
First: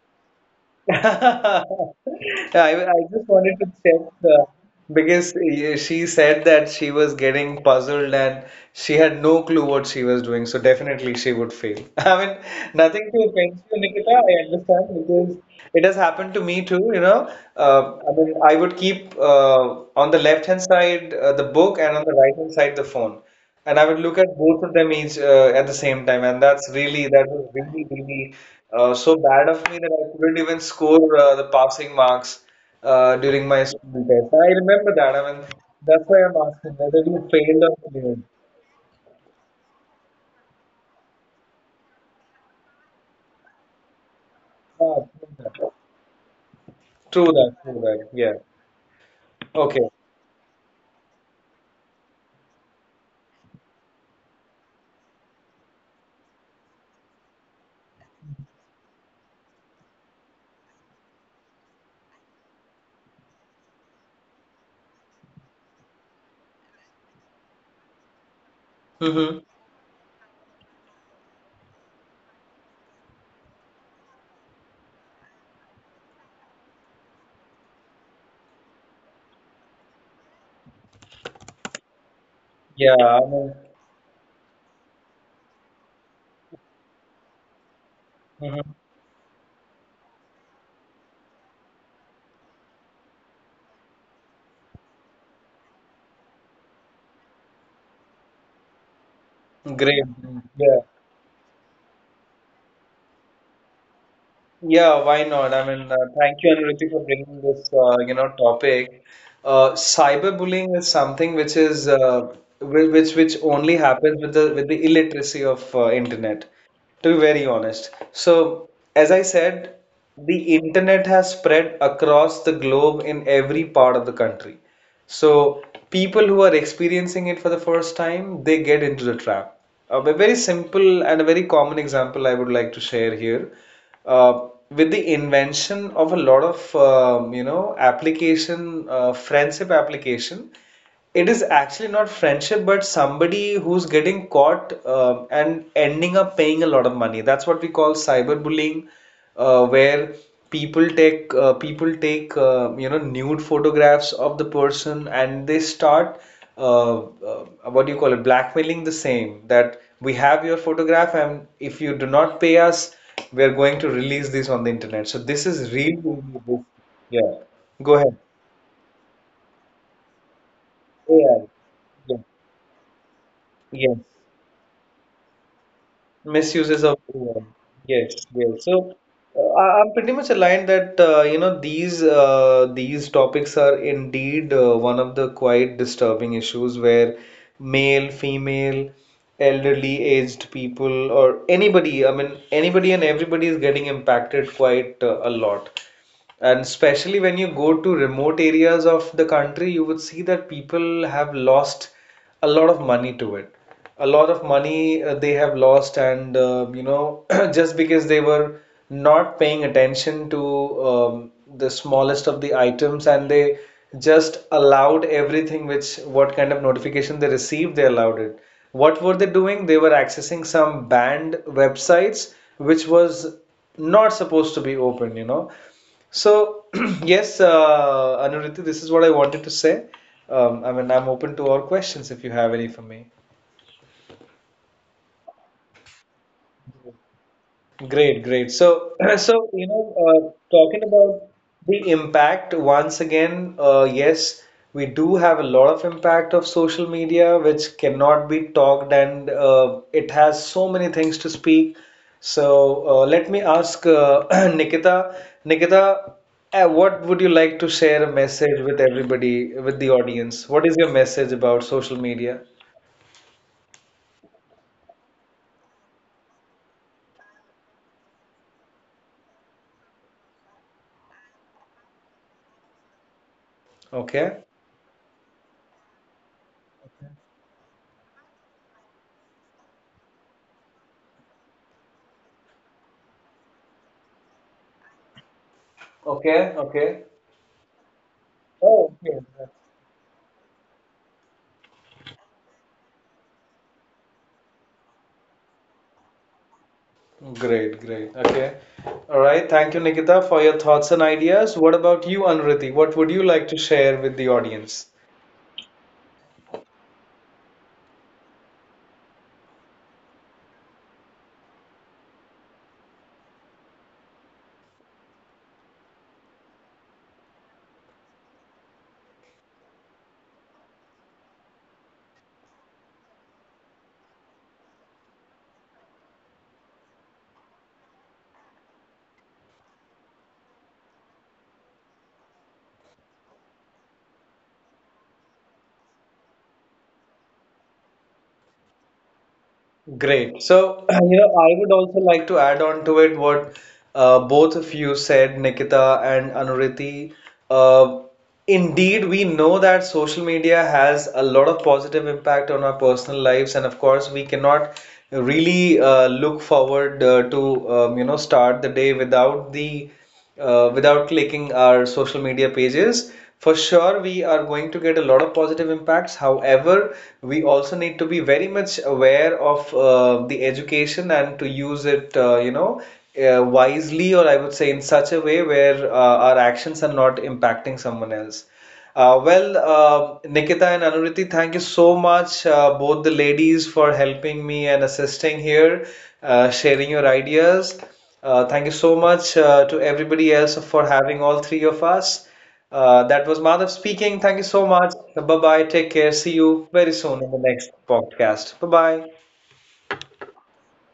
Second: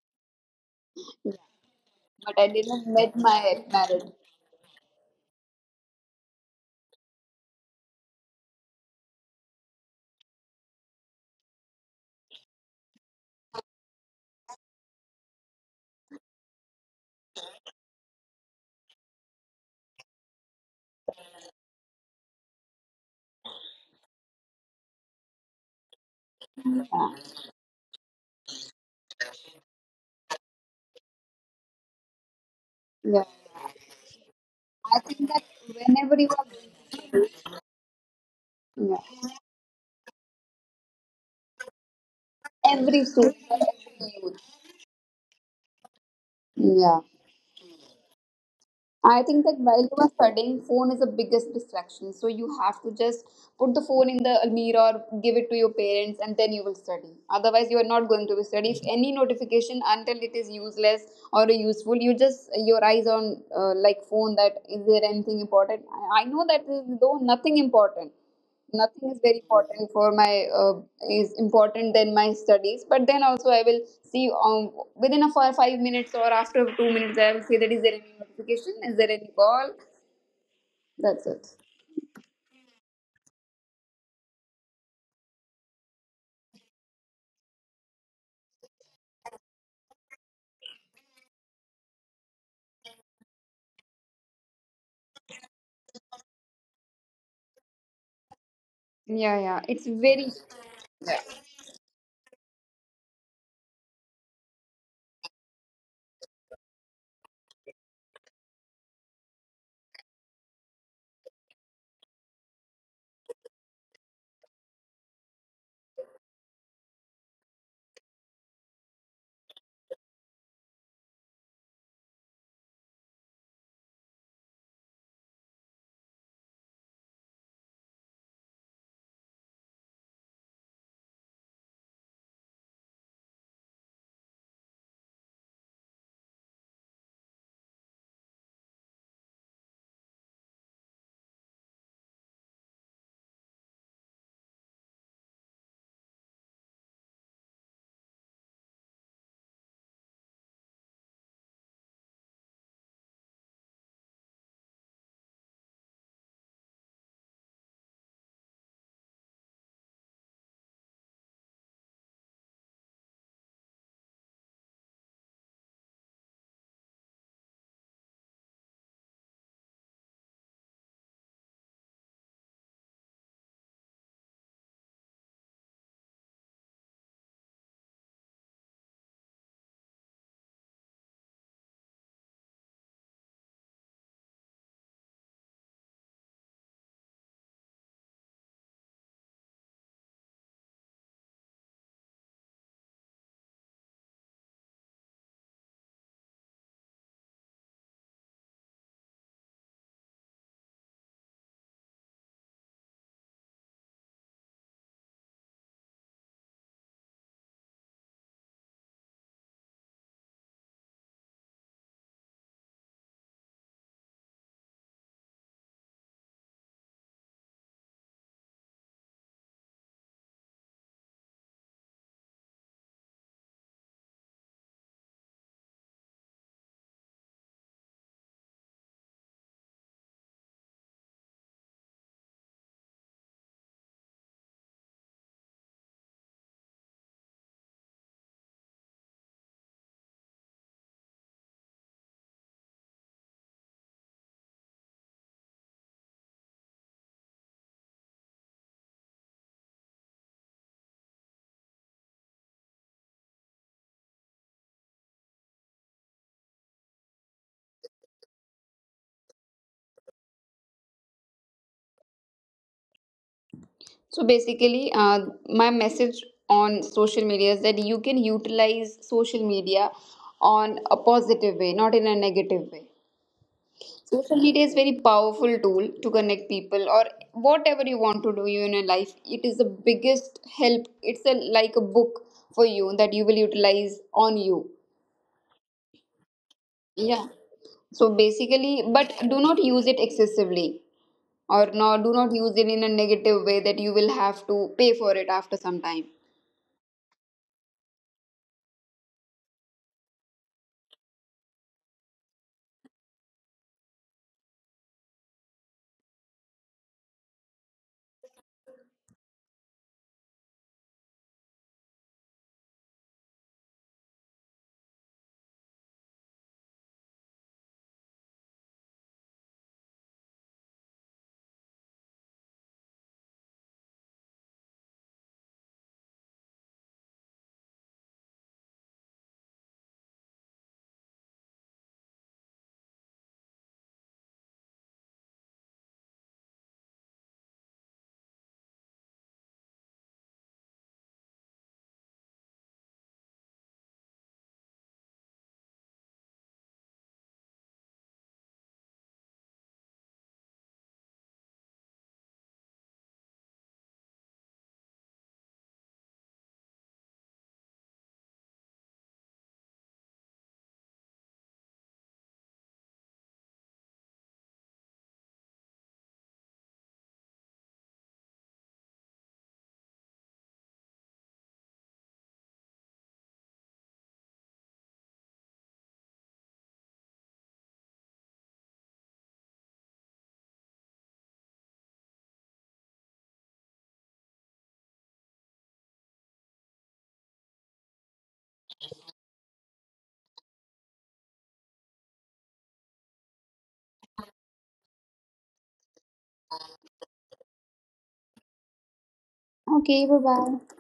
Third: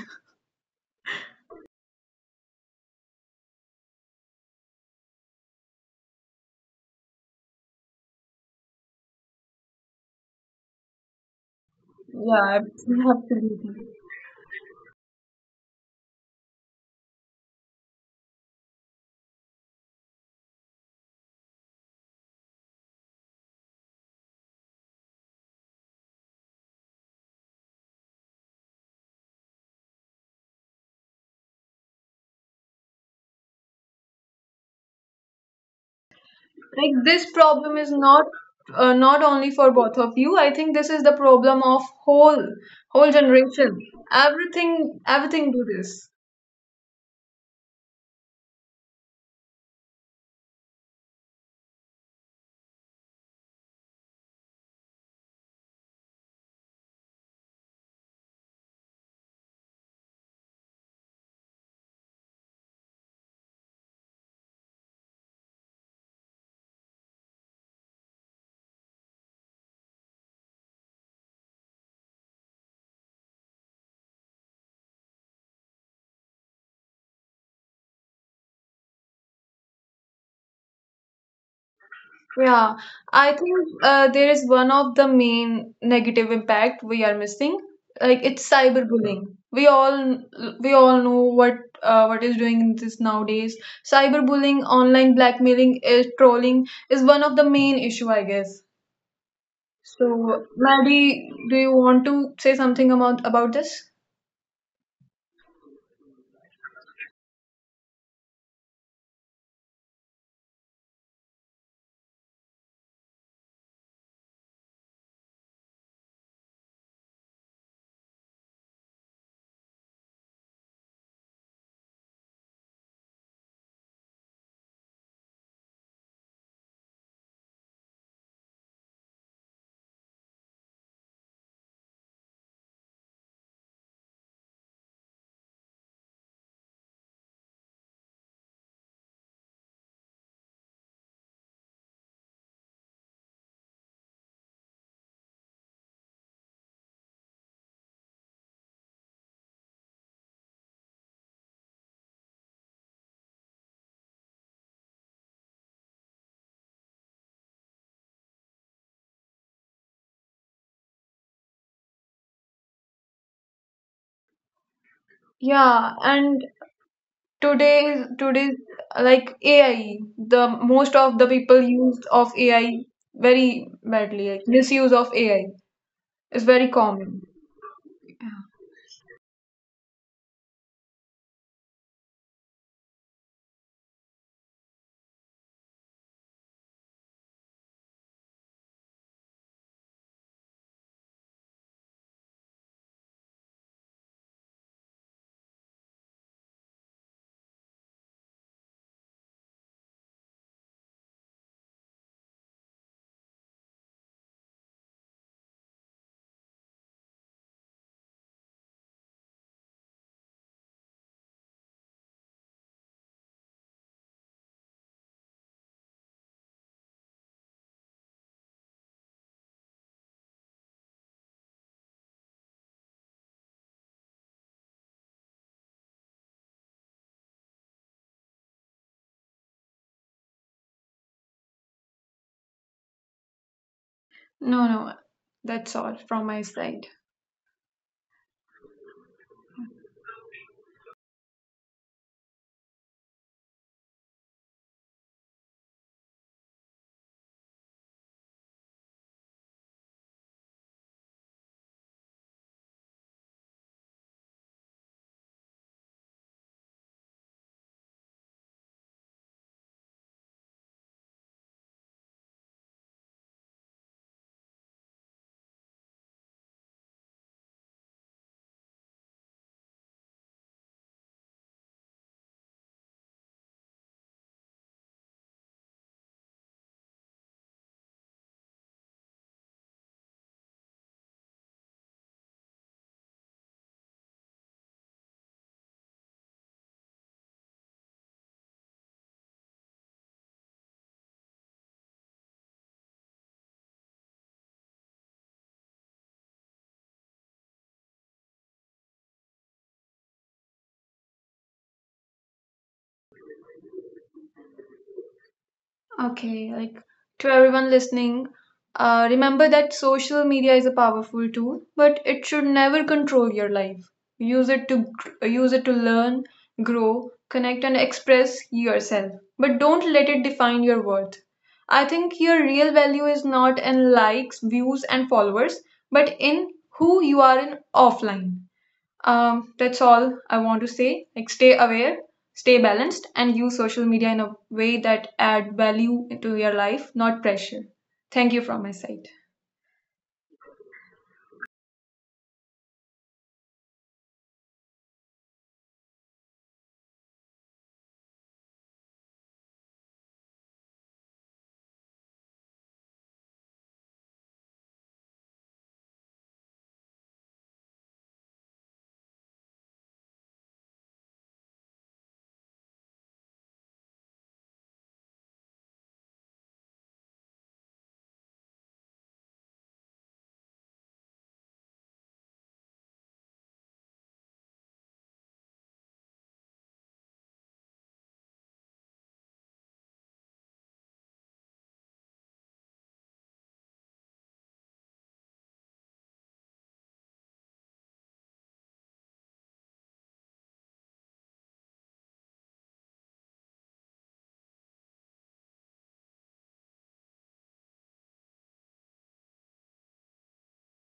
[SPEAKER 3] But I did
[SPEAKER 1] Yeah,
[SPEAKER 3] not
[SPEAKER 1] I
[SPEAKER 3] met
[SPEAKER 1] just wanted
[SPEAKER 3] my
[SPEAKER 1] to
[SPEAKER 3] merit.
[SPEAKER 1] check because she said that she was getting puzzled and she had no clue what she was doing, so definitely she would fail. I mean,
[SPEAKER 2] Yeah,
[SPEAKER 1] nothing to offend you,
[SPEAKER 2] absolutely.
[SPEAKER 1] Nikita. I understand because it has happened to me too. You know, I mean, I would keep on the left hand side the book and on the right hand side the phone. And I would look at both of them each at the same time, and
[SPEAKER 3] Yeah.
[SPEAKER 1] that was really really so bad of me that I couldn't even score the passing marks
[SPEAKER 3] Yeah,
[SPEAKER 1] during my school test. I remember
[SPEAKER 3] I
[SPEAKER 1] that. I
[SPEAKER 3] think
[SPEAKER 1] mean,
[SPEAKER 3] that
[SPEAKER 1] that's
[SPEAKER 3] whenever
[SPEAKER 1] why
[SPEAKER 3] you
[SPEAKER 1] I'm
[SPEAKER 3] are,
[SPEAKER 1] asking
[SPEAKER 2] Like
[SPEAKER 1] whether you
[SPEAKER 2] this
[SPEAKER 1] failed
[SPEAKER 2] problem is
[SPEAKER 1] or
[SPEAKER 2] not
[SPEAKER 1] cleared.
[SPEAKER 2] not
[SPEAKER 3] yeah,
[SPEAKER 2] only for both of you. I think this is the problem of whole
[SPEAKER 3] every
[SPEAKER 2] whole
[SPEAKER 3] student, or
[SPEAKER 2] generation.
[SPEAKER 3] every youth,
[SPEAKER 2] Everything
[SPEAKER 1] Ah, true
[SPEAKER 2] everything do
[SPEAKER 1] that.
[SPEAKER 2] this.
[SPEAKER 3] yeah.
[SPEAKER 1] True that. True that. Yeah.
[SPEAKER 3] I think that while you
[SPEAKER 1] Okay.
[SPEAKER 3] are studying, phone is the biggest distraction. So you have to just put the phone in the almirah or give it to your parents, and then you will study. Otherwise, you are not going to be study. If any notification until it is useless or useful, you just your eyes on like phone. That is there anything important? I know that though nothing important, nothing is very
[SPEAKER 1] Mm-hmm.
[SPEAKER 3] important for my is important than my studies, but then also I will see within a four, 5 minutes or after 2 minutes I will say that is there any notification, is there any call, that's it.
[SPEAKER 2] Yeah,
[SPEAKER 1] Yeah. I
[SPEAKER 2] I
[SPEAKER 1] mean,
[SPEAKER 2] think there is one of the main negative impact we are missing. Like it's
[SPEAKER 1] hmm.
[SPEAKER 2] cyberbullying. We all we all know what is doing this nowadays. Cyberbullying, online blackmailing, is trolling is one of the main issue, I guess.
[SPEAKER 3] Yeah, yeah,
[SPEAKER 1] Great.
[SPEAKER 3] it's very
[SPEAKER 1] Great.
[SPEAKER 2] So,
[SPEAKER 1] Yeah.
[SPEAKER 3] yeah.
[SPEAKER 2] Maddie, do you want to say something about this?
[SPEAKER 1] Yeah, why not? I mean, thank you, Anirudh, for bringing this, you know, topic. Cyberbullying is something which is which only happens with the illiteracy of internet, to be very honest. So, as I said. The internet has spread across the globe in every part of the country. So people who are experiencing it for the first time, they get into the trap. A very simple and a very common example I would like to share here. With the invention of a lot of you know application, friendship application. It is actually not friendship, but somebody who's getting caught and ending up paying a lot of money. That's what we call cyberbullying, where people take you know nude photographs of the person and they start uh, uh, what do you call it blackmailing the same that we have your photograph and if you do not pay us, we are going to release this on the internet. So this is
[SPEAKER 2] Yeah,
[SPEAKER 1] real.
[SPEAKER 2] and
[SPEAKER 1] yeah. Go
[SPEAKER 2] today's
[SPEAKER 1] ahead.
[SPEAKER 2] today's like AI, the most of the
[SPEAKER 1] AI.
[SPEAKER 2] people use
[SPEAKER 1] Yeah.
[SPEAKER 2] of AI very
[SPEAKER 1] Yes.
[SPEAKER 2] badly. Like misuse of AI is very
[SPEAKER 1] Misuses of
[SPEAKER 2] common.
[SPEAKER 1] AI. Yes, yes. So I'm pretty much aligned that you know these topics are indeed one of the quite disturbing issues where male, female, elderly, aged people, or anybody, I mean anybody and everybody is getting impacted quite a lot. And especially when you go to remote areas of the country, you would see that people have lost a lot of money to it. A lot of money they have lost, and you know, just because they were not paying attention to um, the smallest of the items, and they just allowed everything which what kind of notification they received, they allowed it. What were they doing? They were accessing some banned websites, which was not supposed to be open, you know. So, yes, Anirudh, this is what I wanted to say. I mean, I'm open to all questions if you have any for me.
[SPEAKER 2] No, no, that's all from my side.
[SPEAKER 1] Great, great. So, so you know, talking about the impact once again, yes, we do have a lot of impact of social media, which cannot be talked, and it has so many things to speak. So, let me ask Nikita. Nikita, what would you like to share a message with everybody, with the audience? What is your message about social media?
[SPEAKER 3] So basically, my message on social media is that you can utilize social media on a positive way, not in a negative way. Social
[SPEAKER 1] Okay.
[SPEAKER 3] media is very powerful tool to connect people or whatever you want to do in your life. It is the biggest help. It's a, like a book for you that you will utilize on you.
[SPEAKER 1] Okay, okay.
[SPEAKER 3] Yeah. So basically,
[SPEAKER 1] Oh,
[SPEAKER 3] but
[SPEAKER 1] okay.
[SPEAKER 3] do not use it excessively or no, do not use it in a negative way that you will have to pay for it after some time.
[SPEAKER 1] Great, great. Okay. All right. Thank you, Nikita, for your thoughts and ideas. What about you, Anuriti? What would you like to share with the audience?
[SPEAKER 2] Okay, like to everyone listening, remember that social media is a powerful tool, but it should never control your life. Use it to learn, grow, connect, and express yourself. But don't let it define your worth. I think your real value is not in likes, views, and followers, but in who you are in offline. That's all I want to say. Like, stay aware, stay balanced, and use social media in a way that add value into your life, not pressure. Thank you from my side.
[SPEAKER 1] Great. So, you know, I would also like to add on to it what both of you said, Nikita and Anuriti. Uh, Indeed, we know that social media has a lot of positive impact on our personal lives, and of course, we cannot really look forward to you know start the day without the without clicking our social media pages. For sure, we are going to get a lot of positive impacts. However, we also need to be very much aware of the education and to use it, you know, wisely, or I would say in such a way where our actions are not impacting someone else. Well, Nikita and Anuriti, thank you so much, both the ladies, for helping me and assisting here, sharing your ideas. Thank you so much to everybody else for having all three of us. That was Madhav speaking. Thank you so much. Bye bye. Take care. See you very soon in the next podcast. Bye bye.
[SPEAKER 3] Okay, bye bye.